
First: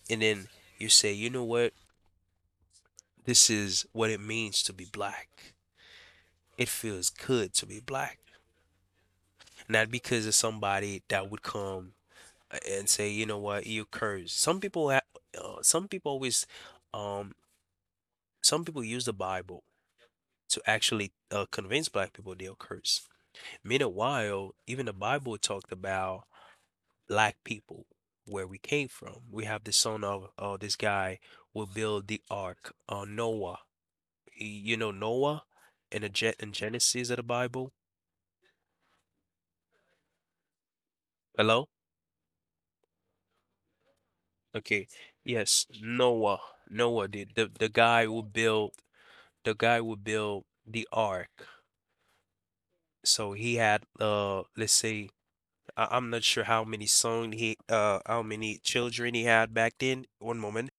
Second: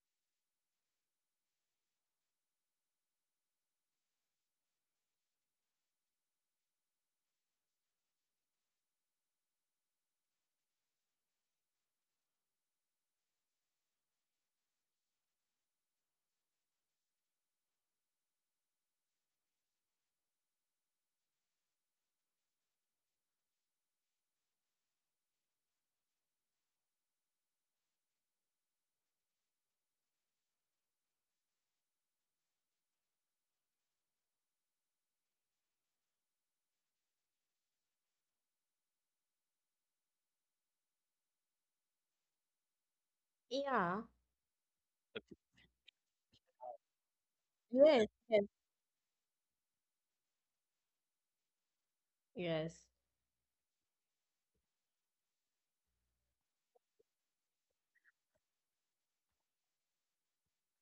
and then you say, "You know what? This is what it means to be black. It feels good to be black." Not because of somebody that would come and say, "You know what? You curse." Some people ha- uh, some people always um some people use the Bible to actually uh, convince black people they are cursed. Meanwhile, even the Bible talked about black people where we came from. We have the son of uh, this guy will build the ark, uh, Noah. Y- You know Noah in the Gen in Genesis of the Bible. Hello? Yeah. Okay. Yes, Noah. Noah, the, the the Yes. guy who Yes. built the guy who built the ark. Yes. So he had uh let's say I I'm not sure how many son he uh how many children he had back then. One moment.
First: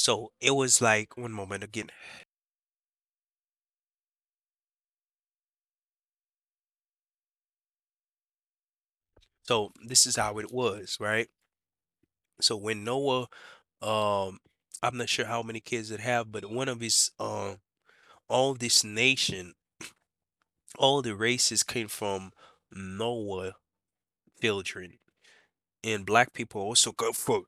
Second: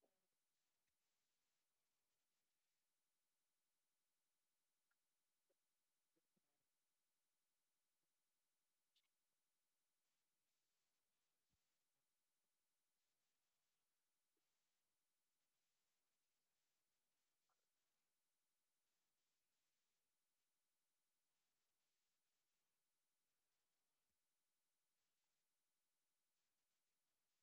So it was like one moment again. So this is how it was, right? So when Noah, um, I'm not sure how many kids it have, but one of his um all this nation, all the races came from Noah children. And black people also come from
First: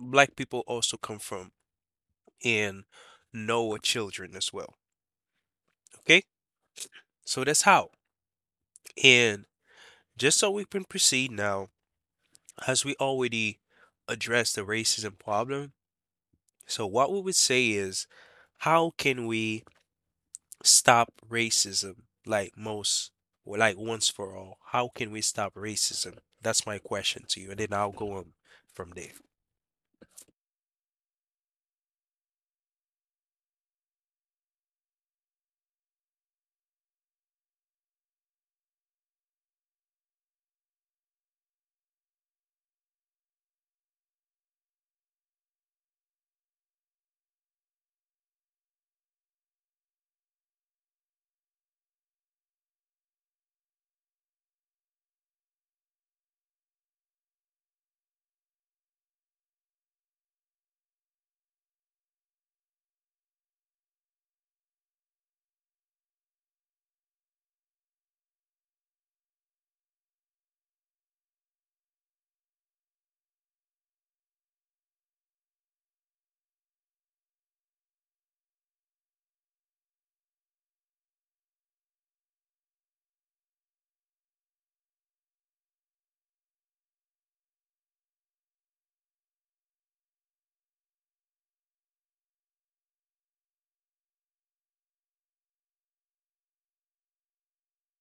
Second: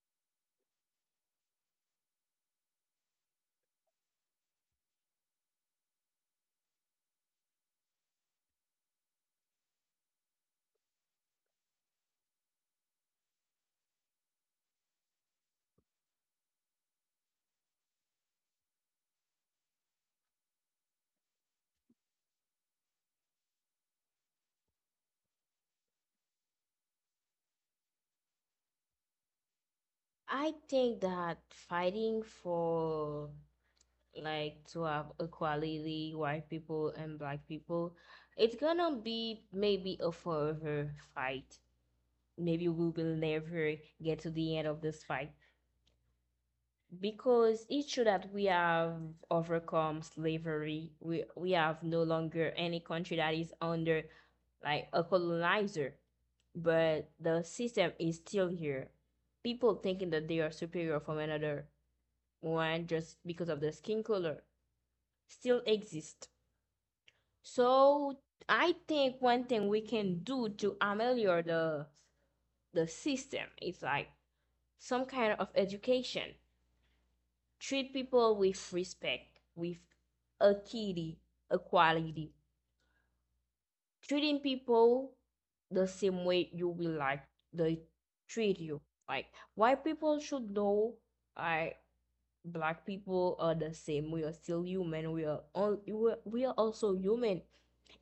black people also come from and Noah children as well. Okay? So that's how. And just so we can proceed now, as we already addressed the racism problem, so what we would say is, how can we stop racism? Like most, or like once for all, how can we stop racism? That's my question to you, and then I'll go on from there. I think that fighting for, like, to have equality, white people and black people, it's gonna be maybe a forever fight. Maybe we will never get to the end of this fight because it's true that we have overcome slavery. We we have no longer any country that is under like a colonizer, but the system is still here. People thinking that they are superior from another one just because of their skin color still exist. So I think one thing we can do to ameliorate the the system is like some kind of education. Treat people with respect, with equity, equality. Treating people the same way you will like they treat you. Like white people should know, I, black people are the same. We are still human. We are all, we are, we are also human.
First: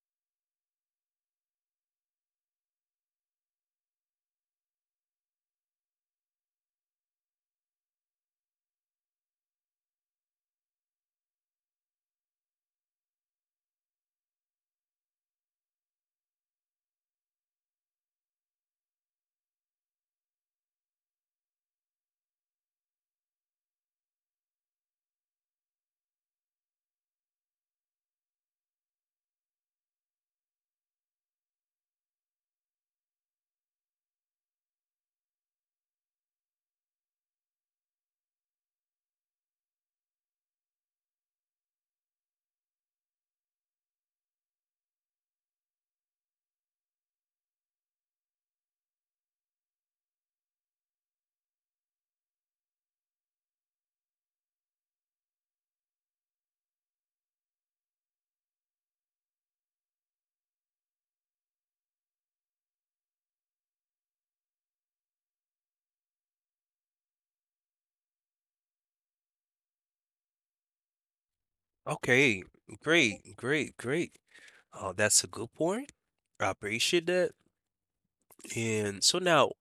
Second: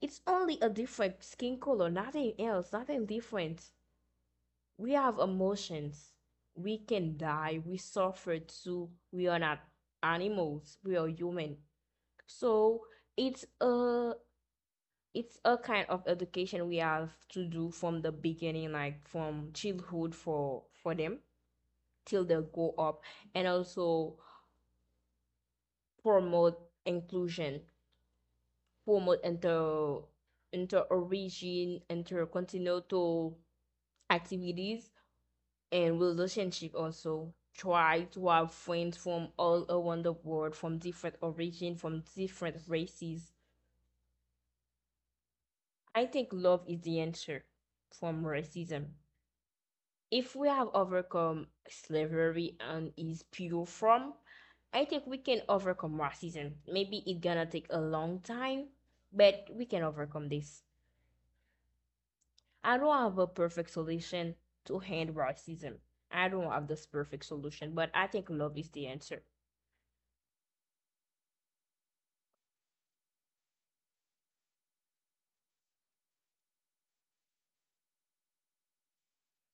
It's only a different skin color, nothing else, nothing different. We have emotions. We can die. We suffer too. We are not animals. We are human. So it's a, it's a kind of education we have to do from the beginning, like from childhood for for them till they grow up, and also promote inclusion, promote inter, inter origin, intercontinental activities and relationship. Also try to have friends from all around the world, from different origin, from different races. I think love is the answer from racism. If we have overcome slavery and its pure form, I think we can overcome racism. Maybe it's gonna take a long time, but we can overcome this. I don't have a perfect solution to end racism. I don't have this perfect solution, but I think love is the answer. Okay, great, great, great. Oh, that's a good point. I appreciate that. And so now,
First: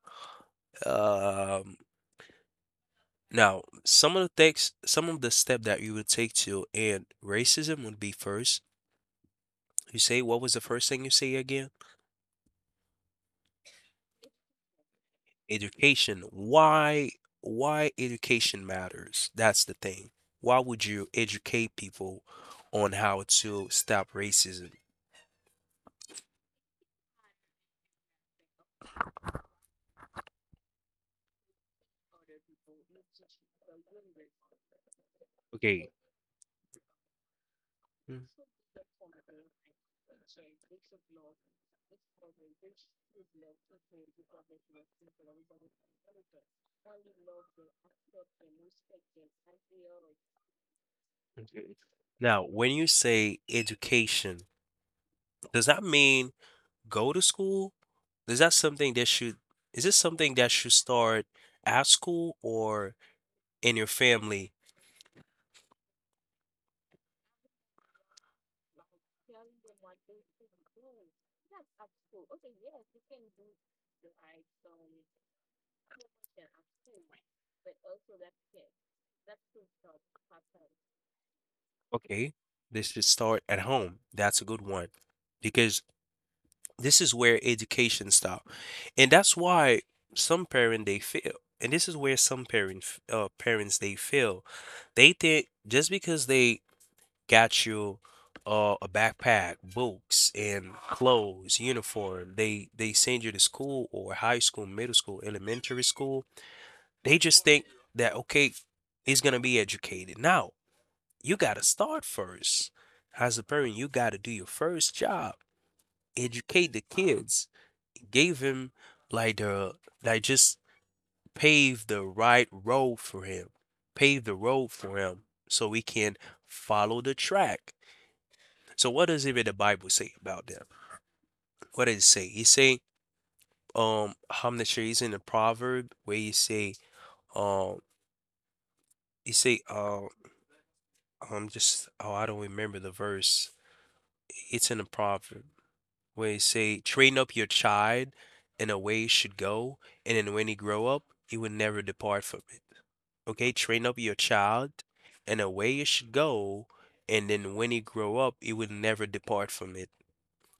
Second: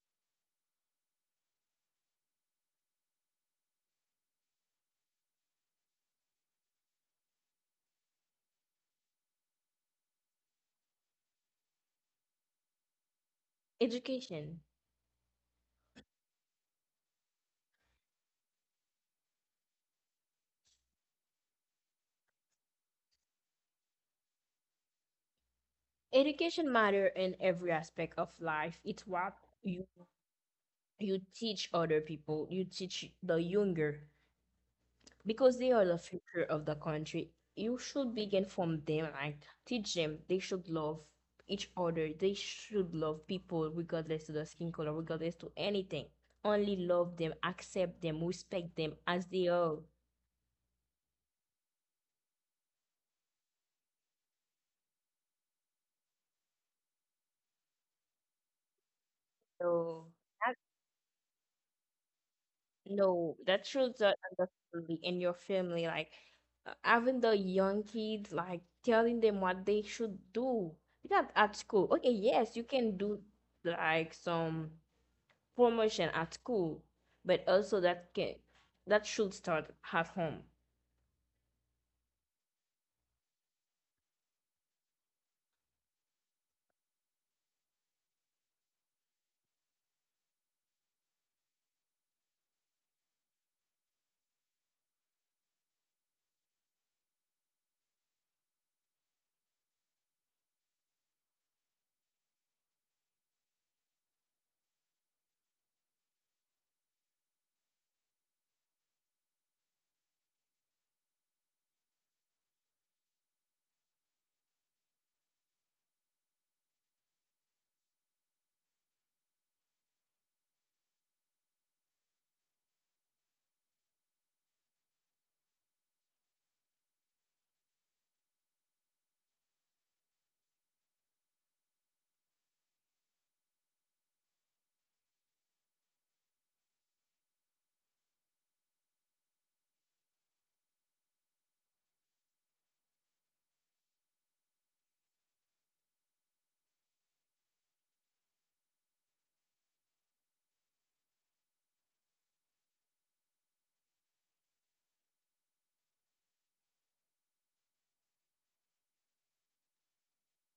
um, Now, some of the things, some of the step that you would take to end racism would be first, you say, what was the first thing you say again? Education. Education. Why, why education matters? That's the thing. Why would you educate people on how to stop racism? Education matter in every aspect of life. It's what you you teach other people. You teach the younger because they are Okay. the future of the country. You should Mm, begin from them, like teach them. They should love each other. They should love people regardless to the skin color, regardless to anything. Only love them, accept them, respect them as they are. okay. Now, when you say education, does that mean go to school? Is that something that should, is this So. something that should start at school or? No, that In your shows that family, understanding in your family, like uh, having the young kids, like telling them what they should do. Because at school, okay, yes, you can do like some promotion at school, but also that can, that should start at home. okay, this should start at home. That's a good one because this is where education starts, and that's why some parents they fail, and this is where some parents, uh, parents they fail. They think just because they got you uh, a backpack, books, and clothes, uniform, they they send you to school or high school, middle school, elementary school. They just think that okay, he's gonna be educated now you got to start first. As a parent, you got to do your first job, educate the kids, give him like the like just pave the right road for him, pave the road for him so we can follow the track. So what does even the Bible say about them? What does it say? He say, um, I'm not sure he's in the proverb where he say, um, he say, uh, I'm just, oh, I don't remember the verse. It's in the proverb. Where it say, "Train up your child in a way he should go, and then when he grow up, he will never depart from it." Okay, train up your child in a way he should go, and then when he grow up, he will never depart from it.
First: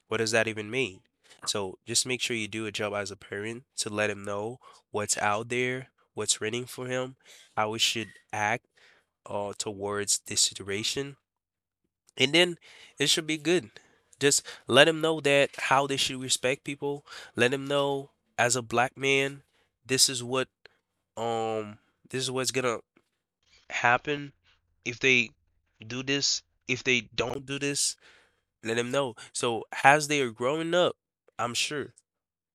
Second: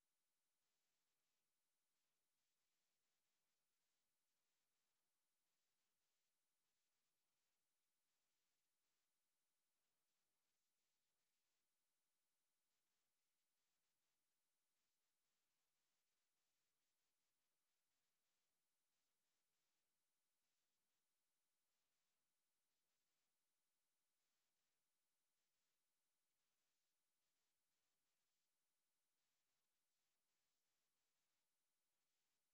What does that even mean? So just make sure you do a job as a parent to let him know what's out there, what's waiting for him, how he should act uh, towards this situation, and then it should be good. Just let them know that how they should respect people. Let them know as a black man, this is what um this is what's gonna happen if they do this. If they don't do this, let them know. So as they are growing up, I'm sure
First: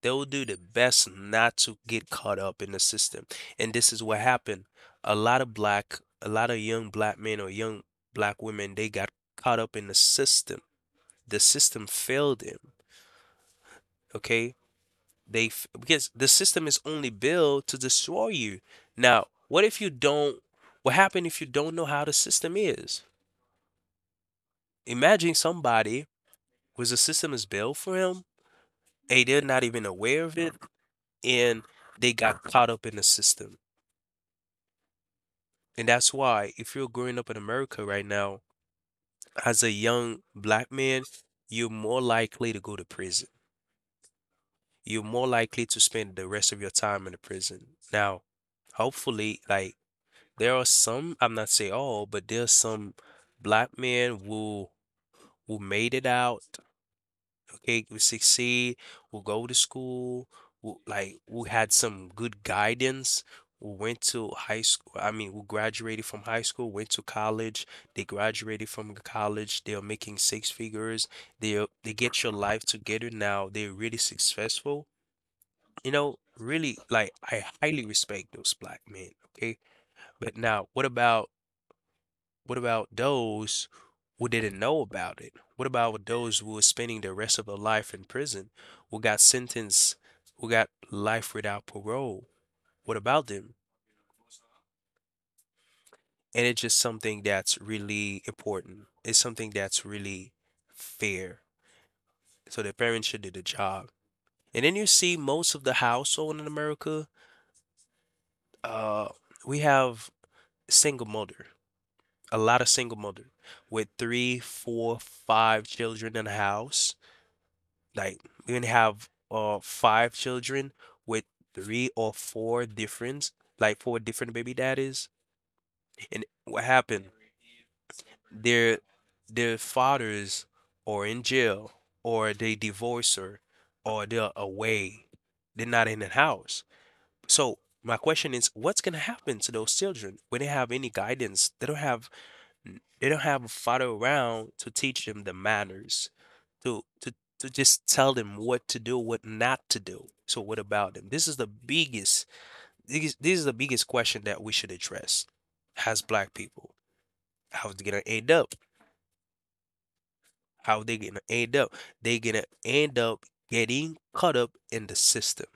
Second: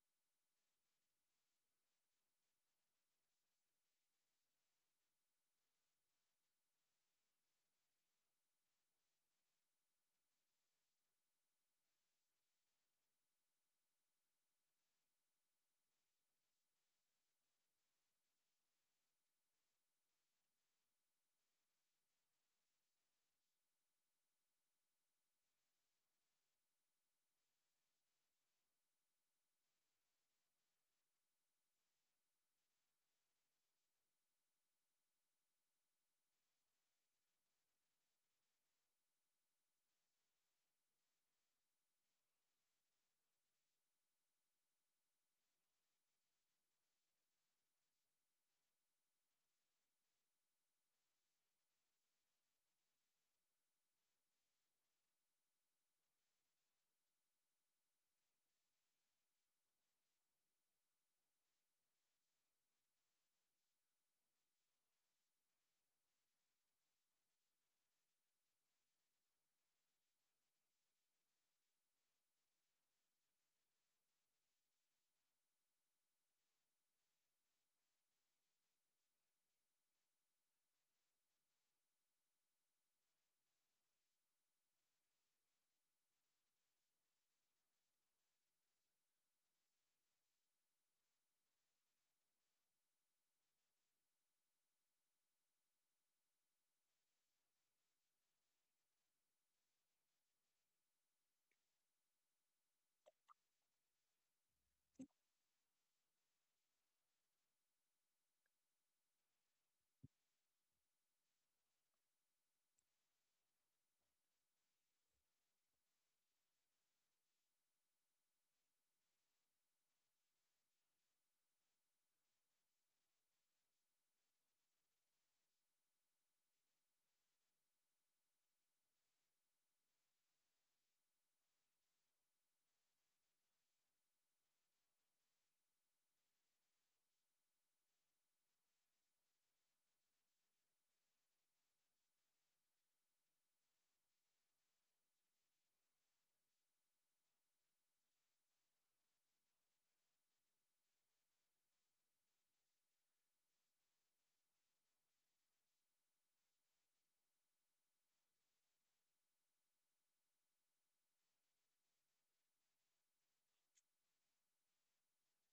they will do the best not to get caught up in the system. And this is what happened. A lot of black, a lot of young black men or young black women, they got caught up in the system. The system failed him. Okay, they f- because the system is only built to destroy you. Now, what if you don't? What happened if you don't know how the system is? Imagine somebody whose the system is built for him, and they're not even aware of it, and they got caught up in the system. And that's why, if you're growing up in America right now, as a young black man, you're more likely to go to prison. You're more likely to spend the rest of your time in the prison. Now, hopefully, like there are some, I'm not saying all, but there's some black men who who made it out, okay, who succeed, who go to school, who like who had some good guidance, who went to high school, I mean, who graduated from high school, went to college, they graduated from college, they are making six figures, they they get your life together now, they're really successful you know, really, like I highly respect those black men, okay? But now, what about what about those who didn't know about it? What about those who were spending the rest of their life in prison, who got sentenced, who got life without parole? What about them? And it's just something that's really important. It's something that's really fair. So the parents should do the job. And then you see most of the household in America, uh, we have single mother. A lot of single mother with three, four, five children in the house. Like we can have uh five children with three or four different, like four different baby daddies. And what happened? Their their fathers are in jail or they divorce her or they're away. They're not in the house. So my question is, what's gonna happen to those children when they have any guidance? They don't have they don't have a father around to teach them the manners, to to to just tell them what to do, what not to do. So what about them? This is the biggest this, this is the biggest question that we should address as black people. How they gonna end up? How they gonna end up? They gonna end up getting caught up in the system.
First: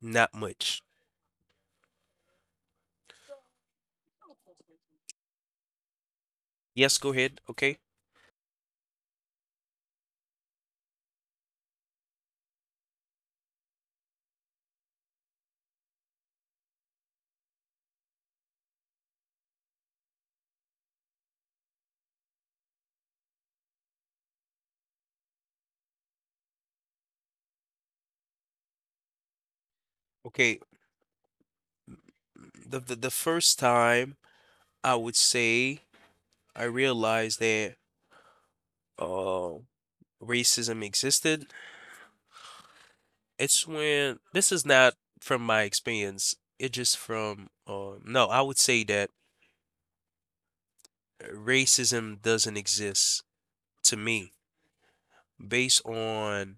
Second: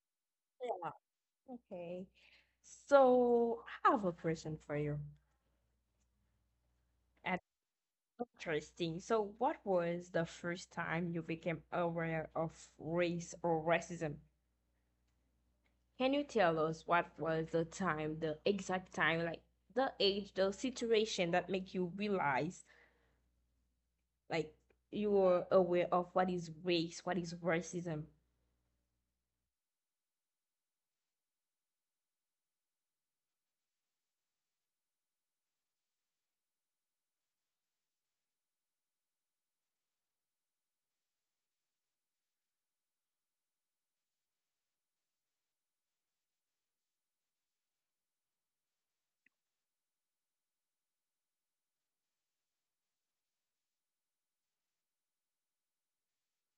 Not much. Yeah. Okay. So I have a question for you. Yes, go ahead. And Okay. interesting. So what was the first time you became aware of race or racism? Can you tell us what was the time, the exact time, like the age, the situation that make you realize like you were aware of what is race, what is racism? Okay. The the, the first time I would say I realized that uh racism existed. It's when this is not from my experience. It just from uh, no, I would say that racism doesn't exist to me based on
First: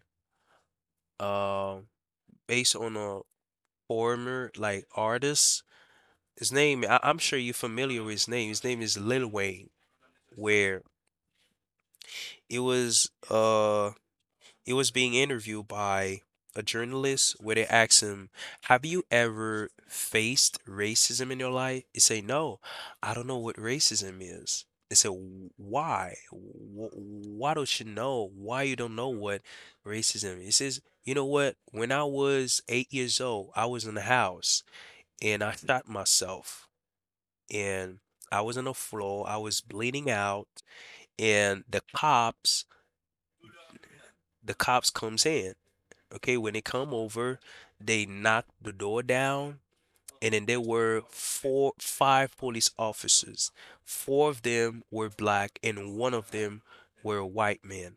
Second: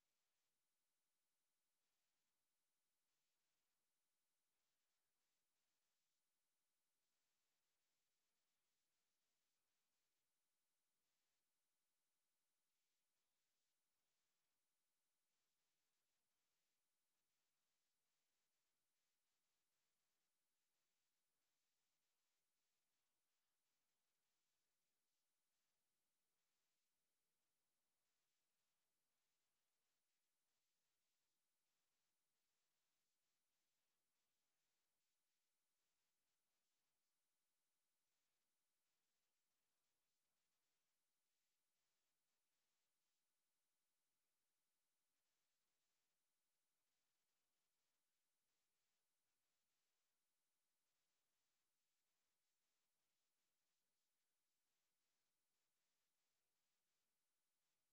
uh based on a former like artist. His name, I, I'm sure you're familiar with his name. His name is Lil Wayne, where it was uh it was being interviewed by a journalist where they asked him, "Have you ever faced racism in your life?" He say, "No, I don't know what racism is." They said, "Why? Wh- Why don't you know? Why you don't know what racism is?" He says, "You know what? When I was eight years old, I was in the house and I shot myself. And I was on the floor, I was bleeding out, and the cops the cops comes in. Okay, when they come over, they knock the door down, and then there were four, five police officers. Four of them were black, and one of them were a white man.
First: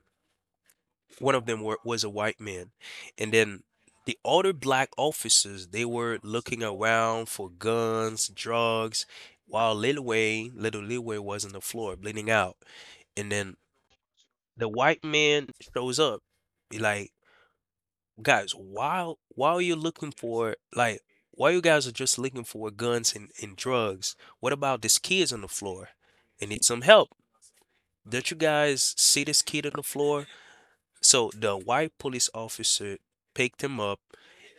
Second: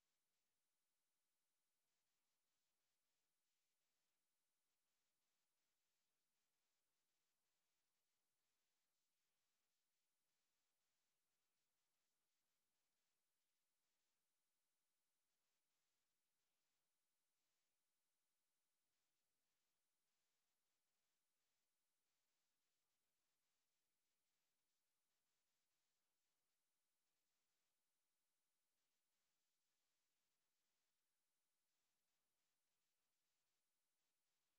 One of them were, was a white man, and then the other black officers they were looking around for guns, drugs, while Lil Wayne, little Lil Wayne was on the floor bleeding out, and then the white man shows up." He like, "Guys, while while you're looking for like while you guys are just looking for guns and, and drugs, what about this kid's on the floor? They need some help. Don't you guys see this kid on the floor?" So the white police officer picked him up.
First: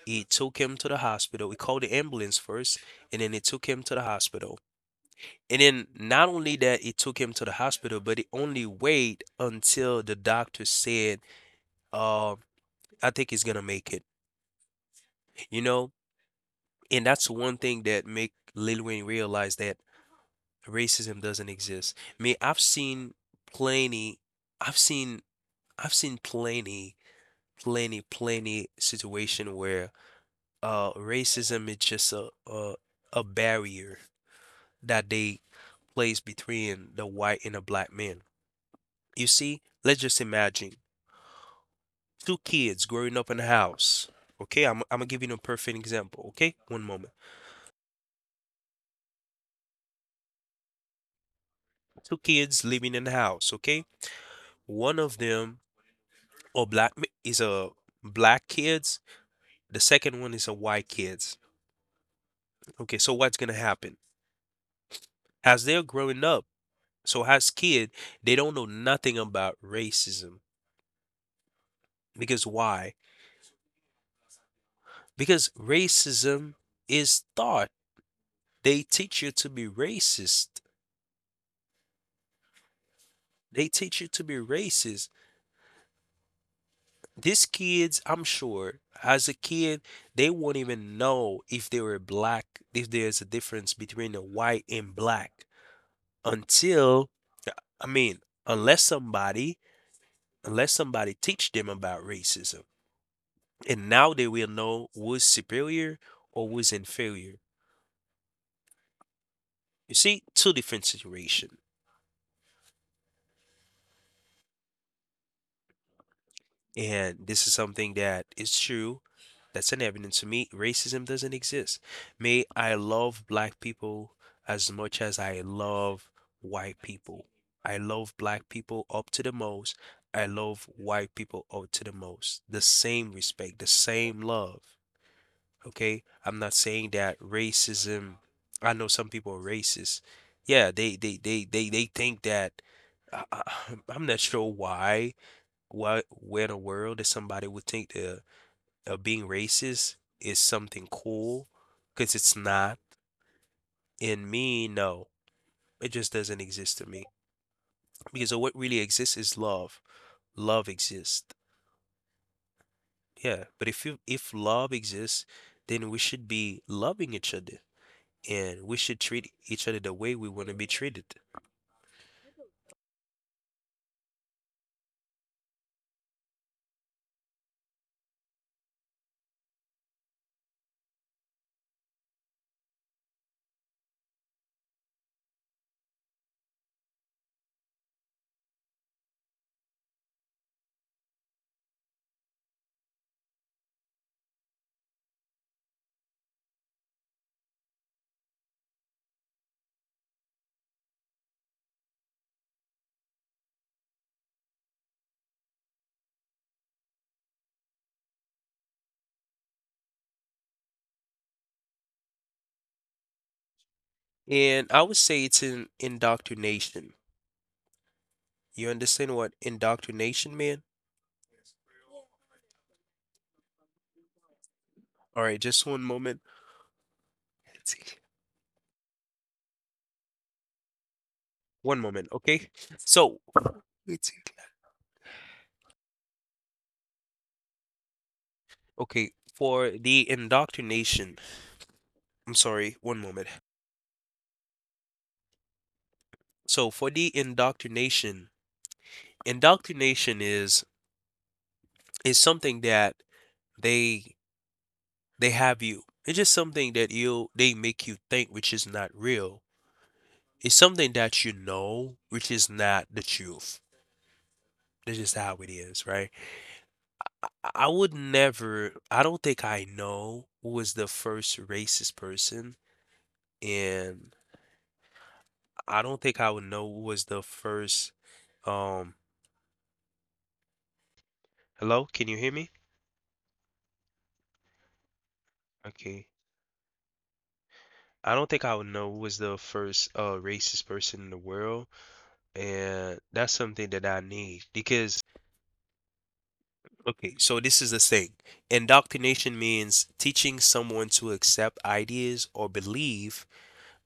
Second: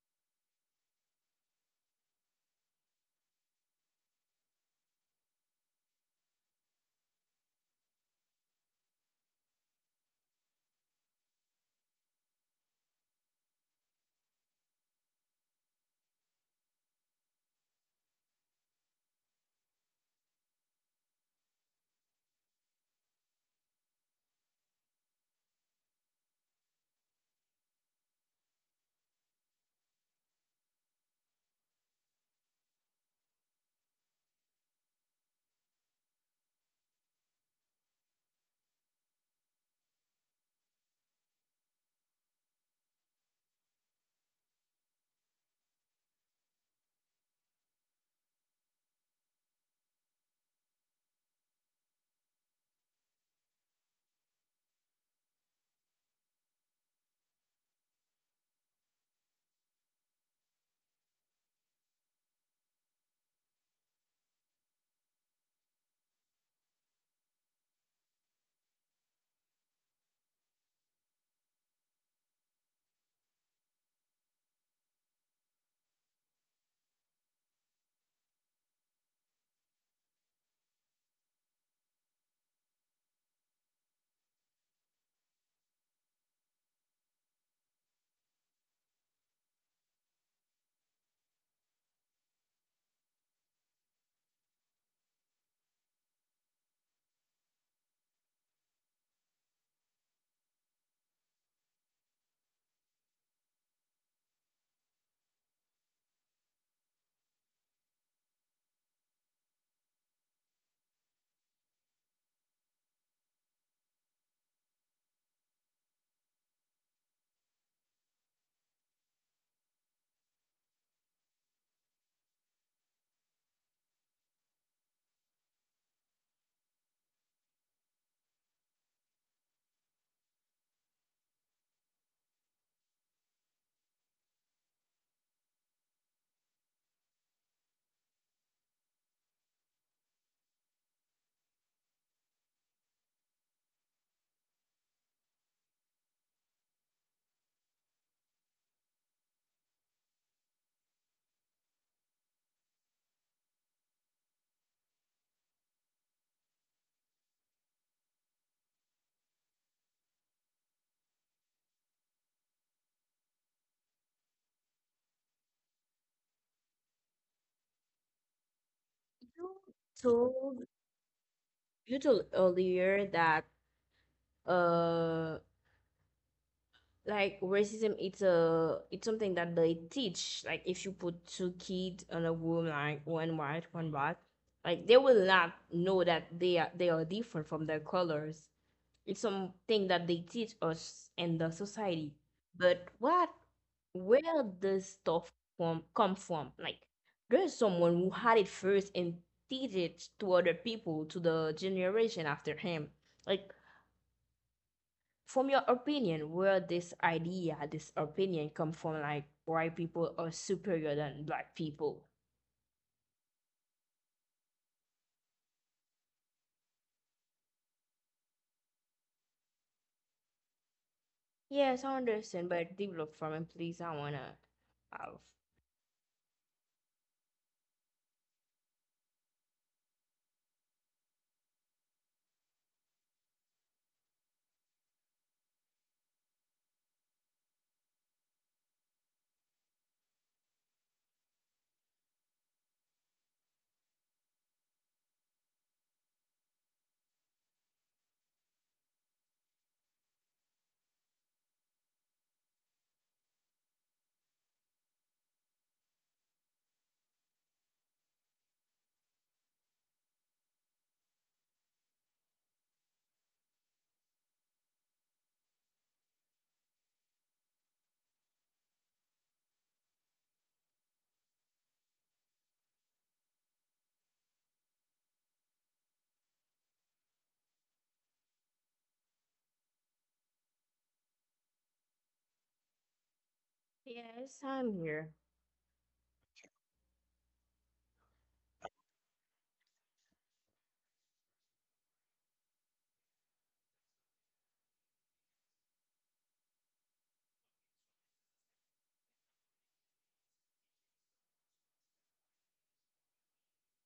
He took him to the hospital. He called the ambulance first, and then he took him to the hospital. And then not only that, he took him to the hospital, but he only waited until the doctor said, uh, "I think he's gonna make it." You know, And that's one thing that make Lil Wayne realize that racism doesn't exist. Me, I've seen plenty, I've seen, I've seen plenty, plenty, plenty situation where uh racism is just a a, a barrier that they place between the white and the black man. You see, let's just imagine two kids growing up in a house. Okay, I'm I'm gonna give you a perfect example. Okay, one moment. Two kids living in a house. Okay, one of them or black m- is a black kids, the second one is a white kids, okay, so what's gonna happen as they're growing up? So as kid, they don't know nothing about racism. Because why? Because racism is taught. They teach you to be racist. They teach you to be racist. These kids, I'm sure as a kid, they won't even know if they were black, if there's a difference between a white and black, until, I mean, unless somebody unless somebody teach them about racism, and now they will know who's superior or who's inferior. You see, two different situation, and this is something that is true. That's an evidence to me. Racism doesn't exist. May I love black people as much as I love white people. I love black people up to the most. I love white people up to the most. The same respect, the same love. Okay, I'm not saying that racism. I know some people are racist. Yeah, they they they they they think that. I, I- I'm not sure why. Why? Where in the world that somebody would think that uh, being racist is something cool? Because it's not. In me, no, it just doesn't exist to me. Because what really exists is love. Love exists. Yeah, but if you if love exists, then we should be loving each other. And we should treat You each other the way we want to told be treated. you told earlier that uh like racism, it's a, it's something that they teach. Like if you put two kids in a room, like one white, one black, like they will not know that they are they are different from their colors. It's something that they teach us in the society. But what, where does stuff from, come from? Like, there's someone who had it first and teach it to other people, to the generation after him. Like, from your opinion, where this idea, this opinion come from, like white people are superior than black people? And I would say it's an indoctrination. You understand what indoctrination mean? Yes, I understand, but develop from it, please. I wanna All have. right, just one moment. One moment, okay? So, okay, for the indoctrination, I'm sorry, one moment. So, for the indoctrination, indoctrination is is something that they they have you. It's just something that you they make you think which is not real. It's something that you know, which is not the truth. This is how it is, right? I I would never, I don't think I know who was the first racist person, and I don't think I would know who was the first, um, hello, can you hear me? Yes, I'm here. Okay. I don't think I would know who was the first uh racist person in the world, and that's something that I need because okay, so this is the thing. Indoctrination means teaching someone to accept ideas or believe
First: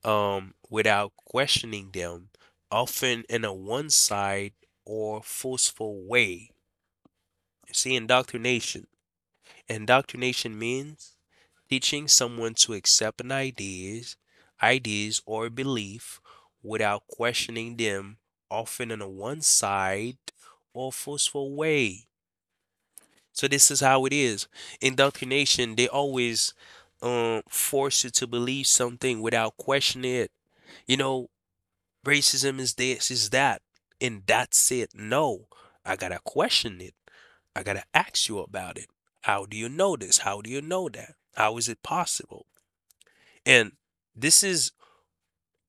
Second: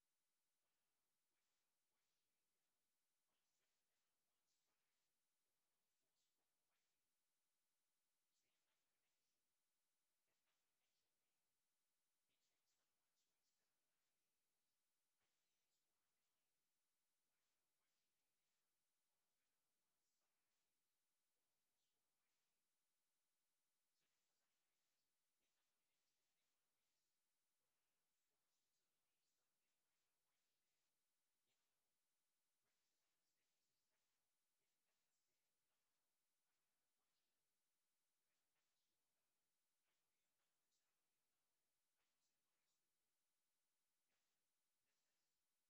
um, without questioning them, often in a one sided or forceful way. You see, indoctrination. Indoctrination means teaching someone to accept an ideas, ideas or belief without questioning them, often in a one sided or forceful way. So this is how it is. Indoctrination, they always um force you to believe something without questioning it. You know, racism is this, is that, and that's it. No, I gotta question it. I gotta ask you about it. How do you know this? How do you know that? How is it possible? And this is,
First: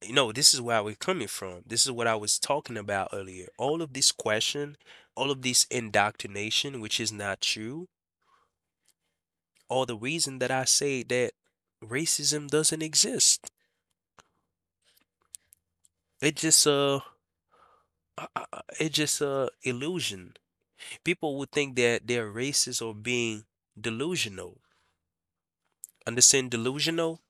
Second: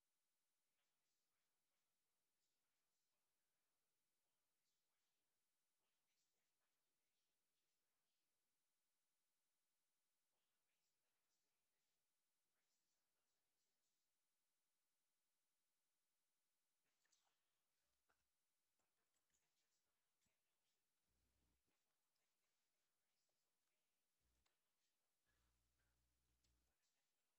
you know, this is where we're coming from. This is what I was talking about earlier. All of this question, all of this indoctrination, which is not true, all the reason that I say that racism doesn't exist. It just uh, it's uh, it just a uh illusion. People would think that they're racist or being delusional. Understand delusional?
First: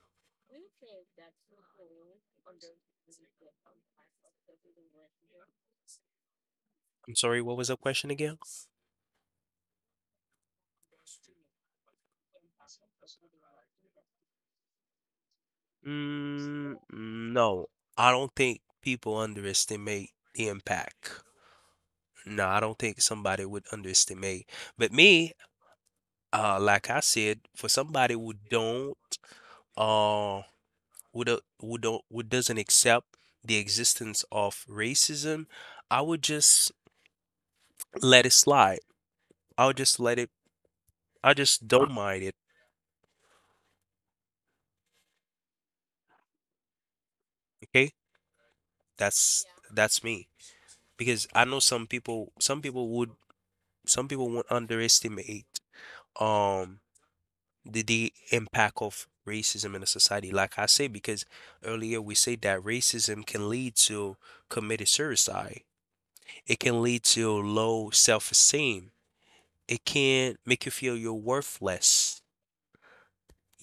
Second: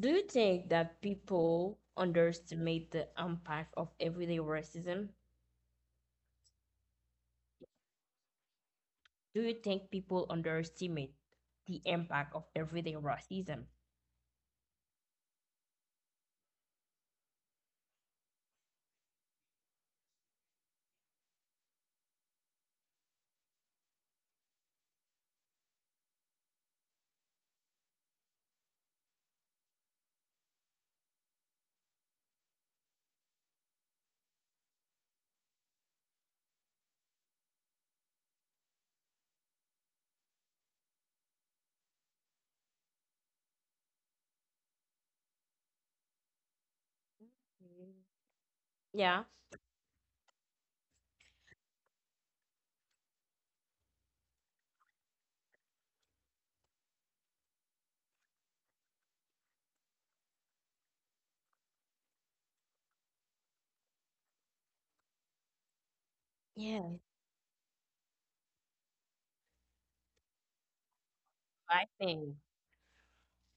Do you think that people underestimate the impact of everyday racism? I'm sorry, what was that question again? Do you think people underestimate the impact of everyday racism? Mm, no, I don't think people underestimate the impact. No, I don't think somebody would underestimate. But me, uh, like I said, for somebody who don't, uh, who do, who don't, who doesn't accept the existence of racism, I would just let it slide. I'll just let it. I just don't mind it. Okay. Yeah. That's that's me because I know some people some people would some people would underestimate um the, the impact of racism in a society. Like I say, because earlier we said that racism can lead to committed suicide. It can lead Yeah. to low self-esteem. It can make you feel you're I worthless. think.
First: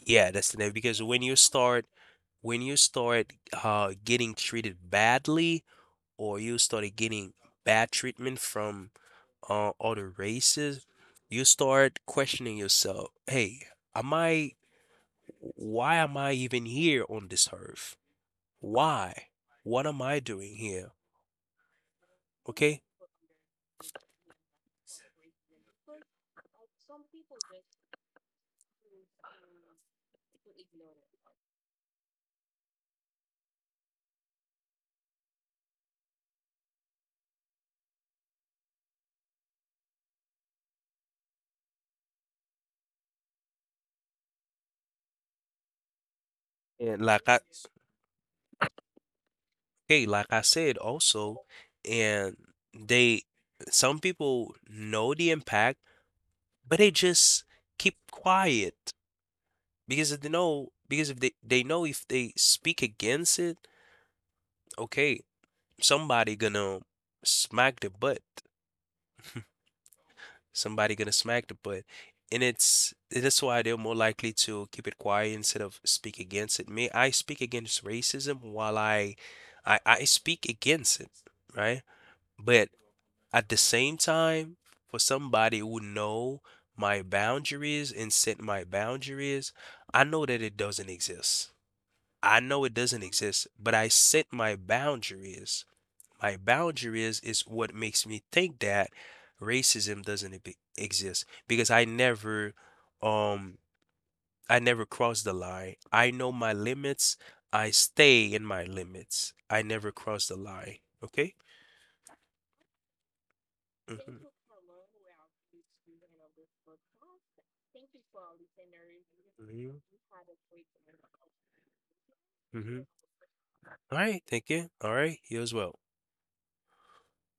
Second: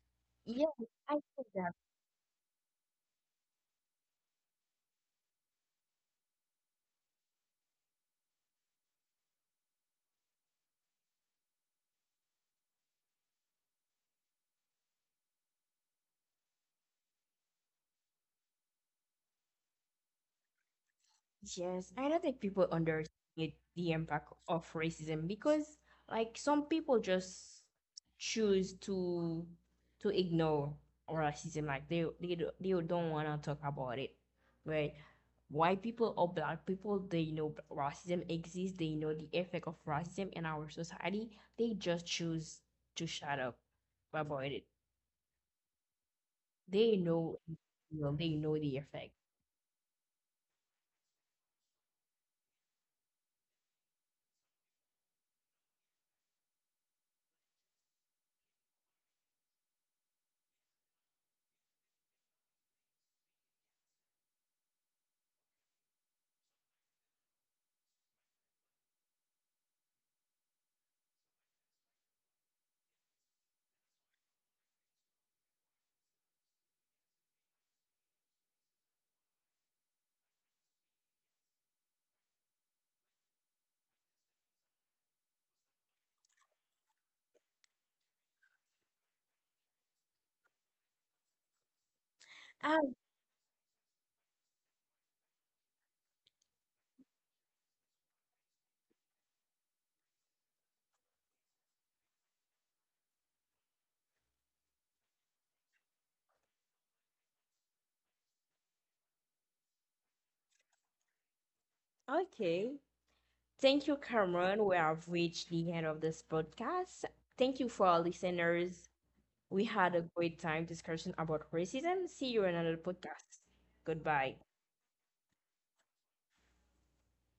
Yeah, that's the Yeah, name because I when you think that. start when you start uh getting treated badly or you started getting bad treatment from uh, other races, you start questioning yourself. Hey, am I, why am I even here on this earth? Why? What am I doing here? Yes, I don't think people Okay? underestimate the impact of racism because like some people just choose to to ignore racism like they they, do- they don't want to talk about it. Right? White people or black people, they know racism exists, they know the effect of racism in our society. They just choose to shut up about it. They And like I, know they know the effect. okay, like I said also, and they, some people know the impact, but they just keep quiet because they know, because if they, they know if they speak against it, okay, somebody gonna smack the butt. Somebody gonna smack the butt. And it's that's why they're more likely to keep it quiet instead of speak against it. Me, I speak against racism while I, I, I speak against it, right? But at the same time, for somebody who know my boundaries and set my boundaries, I know that it doesn't exist. I know it Ah. doesn't exist, but I set my boundaries. My boundary is is what makes me think that racism doesn't e- exist because I never um I never cross the line. I know my limits. I stay in my limits. I never cross the line. Okay? Okay. Thank you, hmm Cameron. We have reached the end of this podcast. Thank you for our listeners. We had a great time discussion about racism. See you in another hmm podcast. All right, Goodbye. thank you. All right, you as well.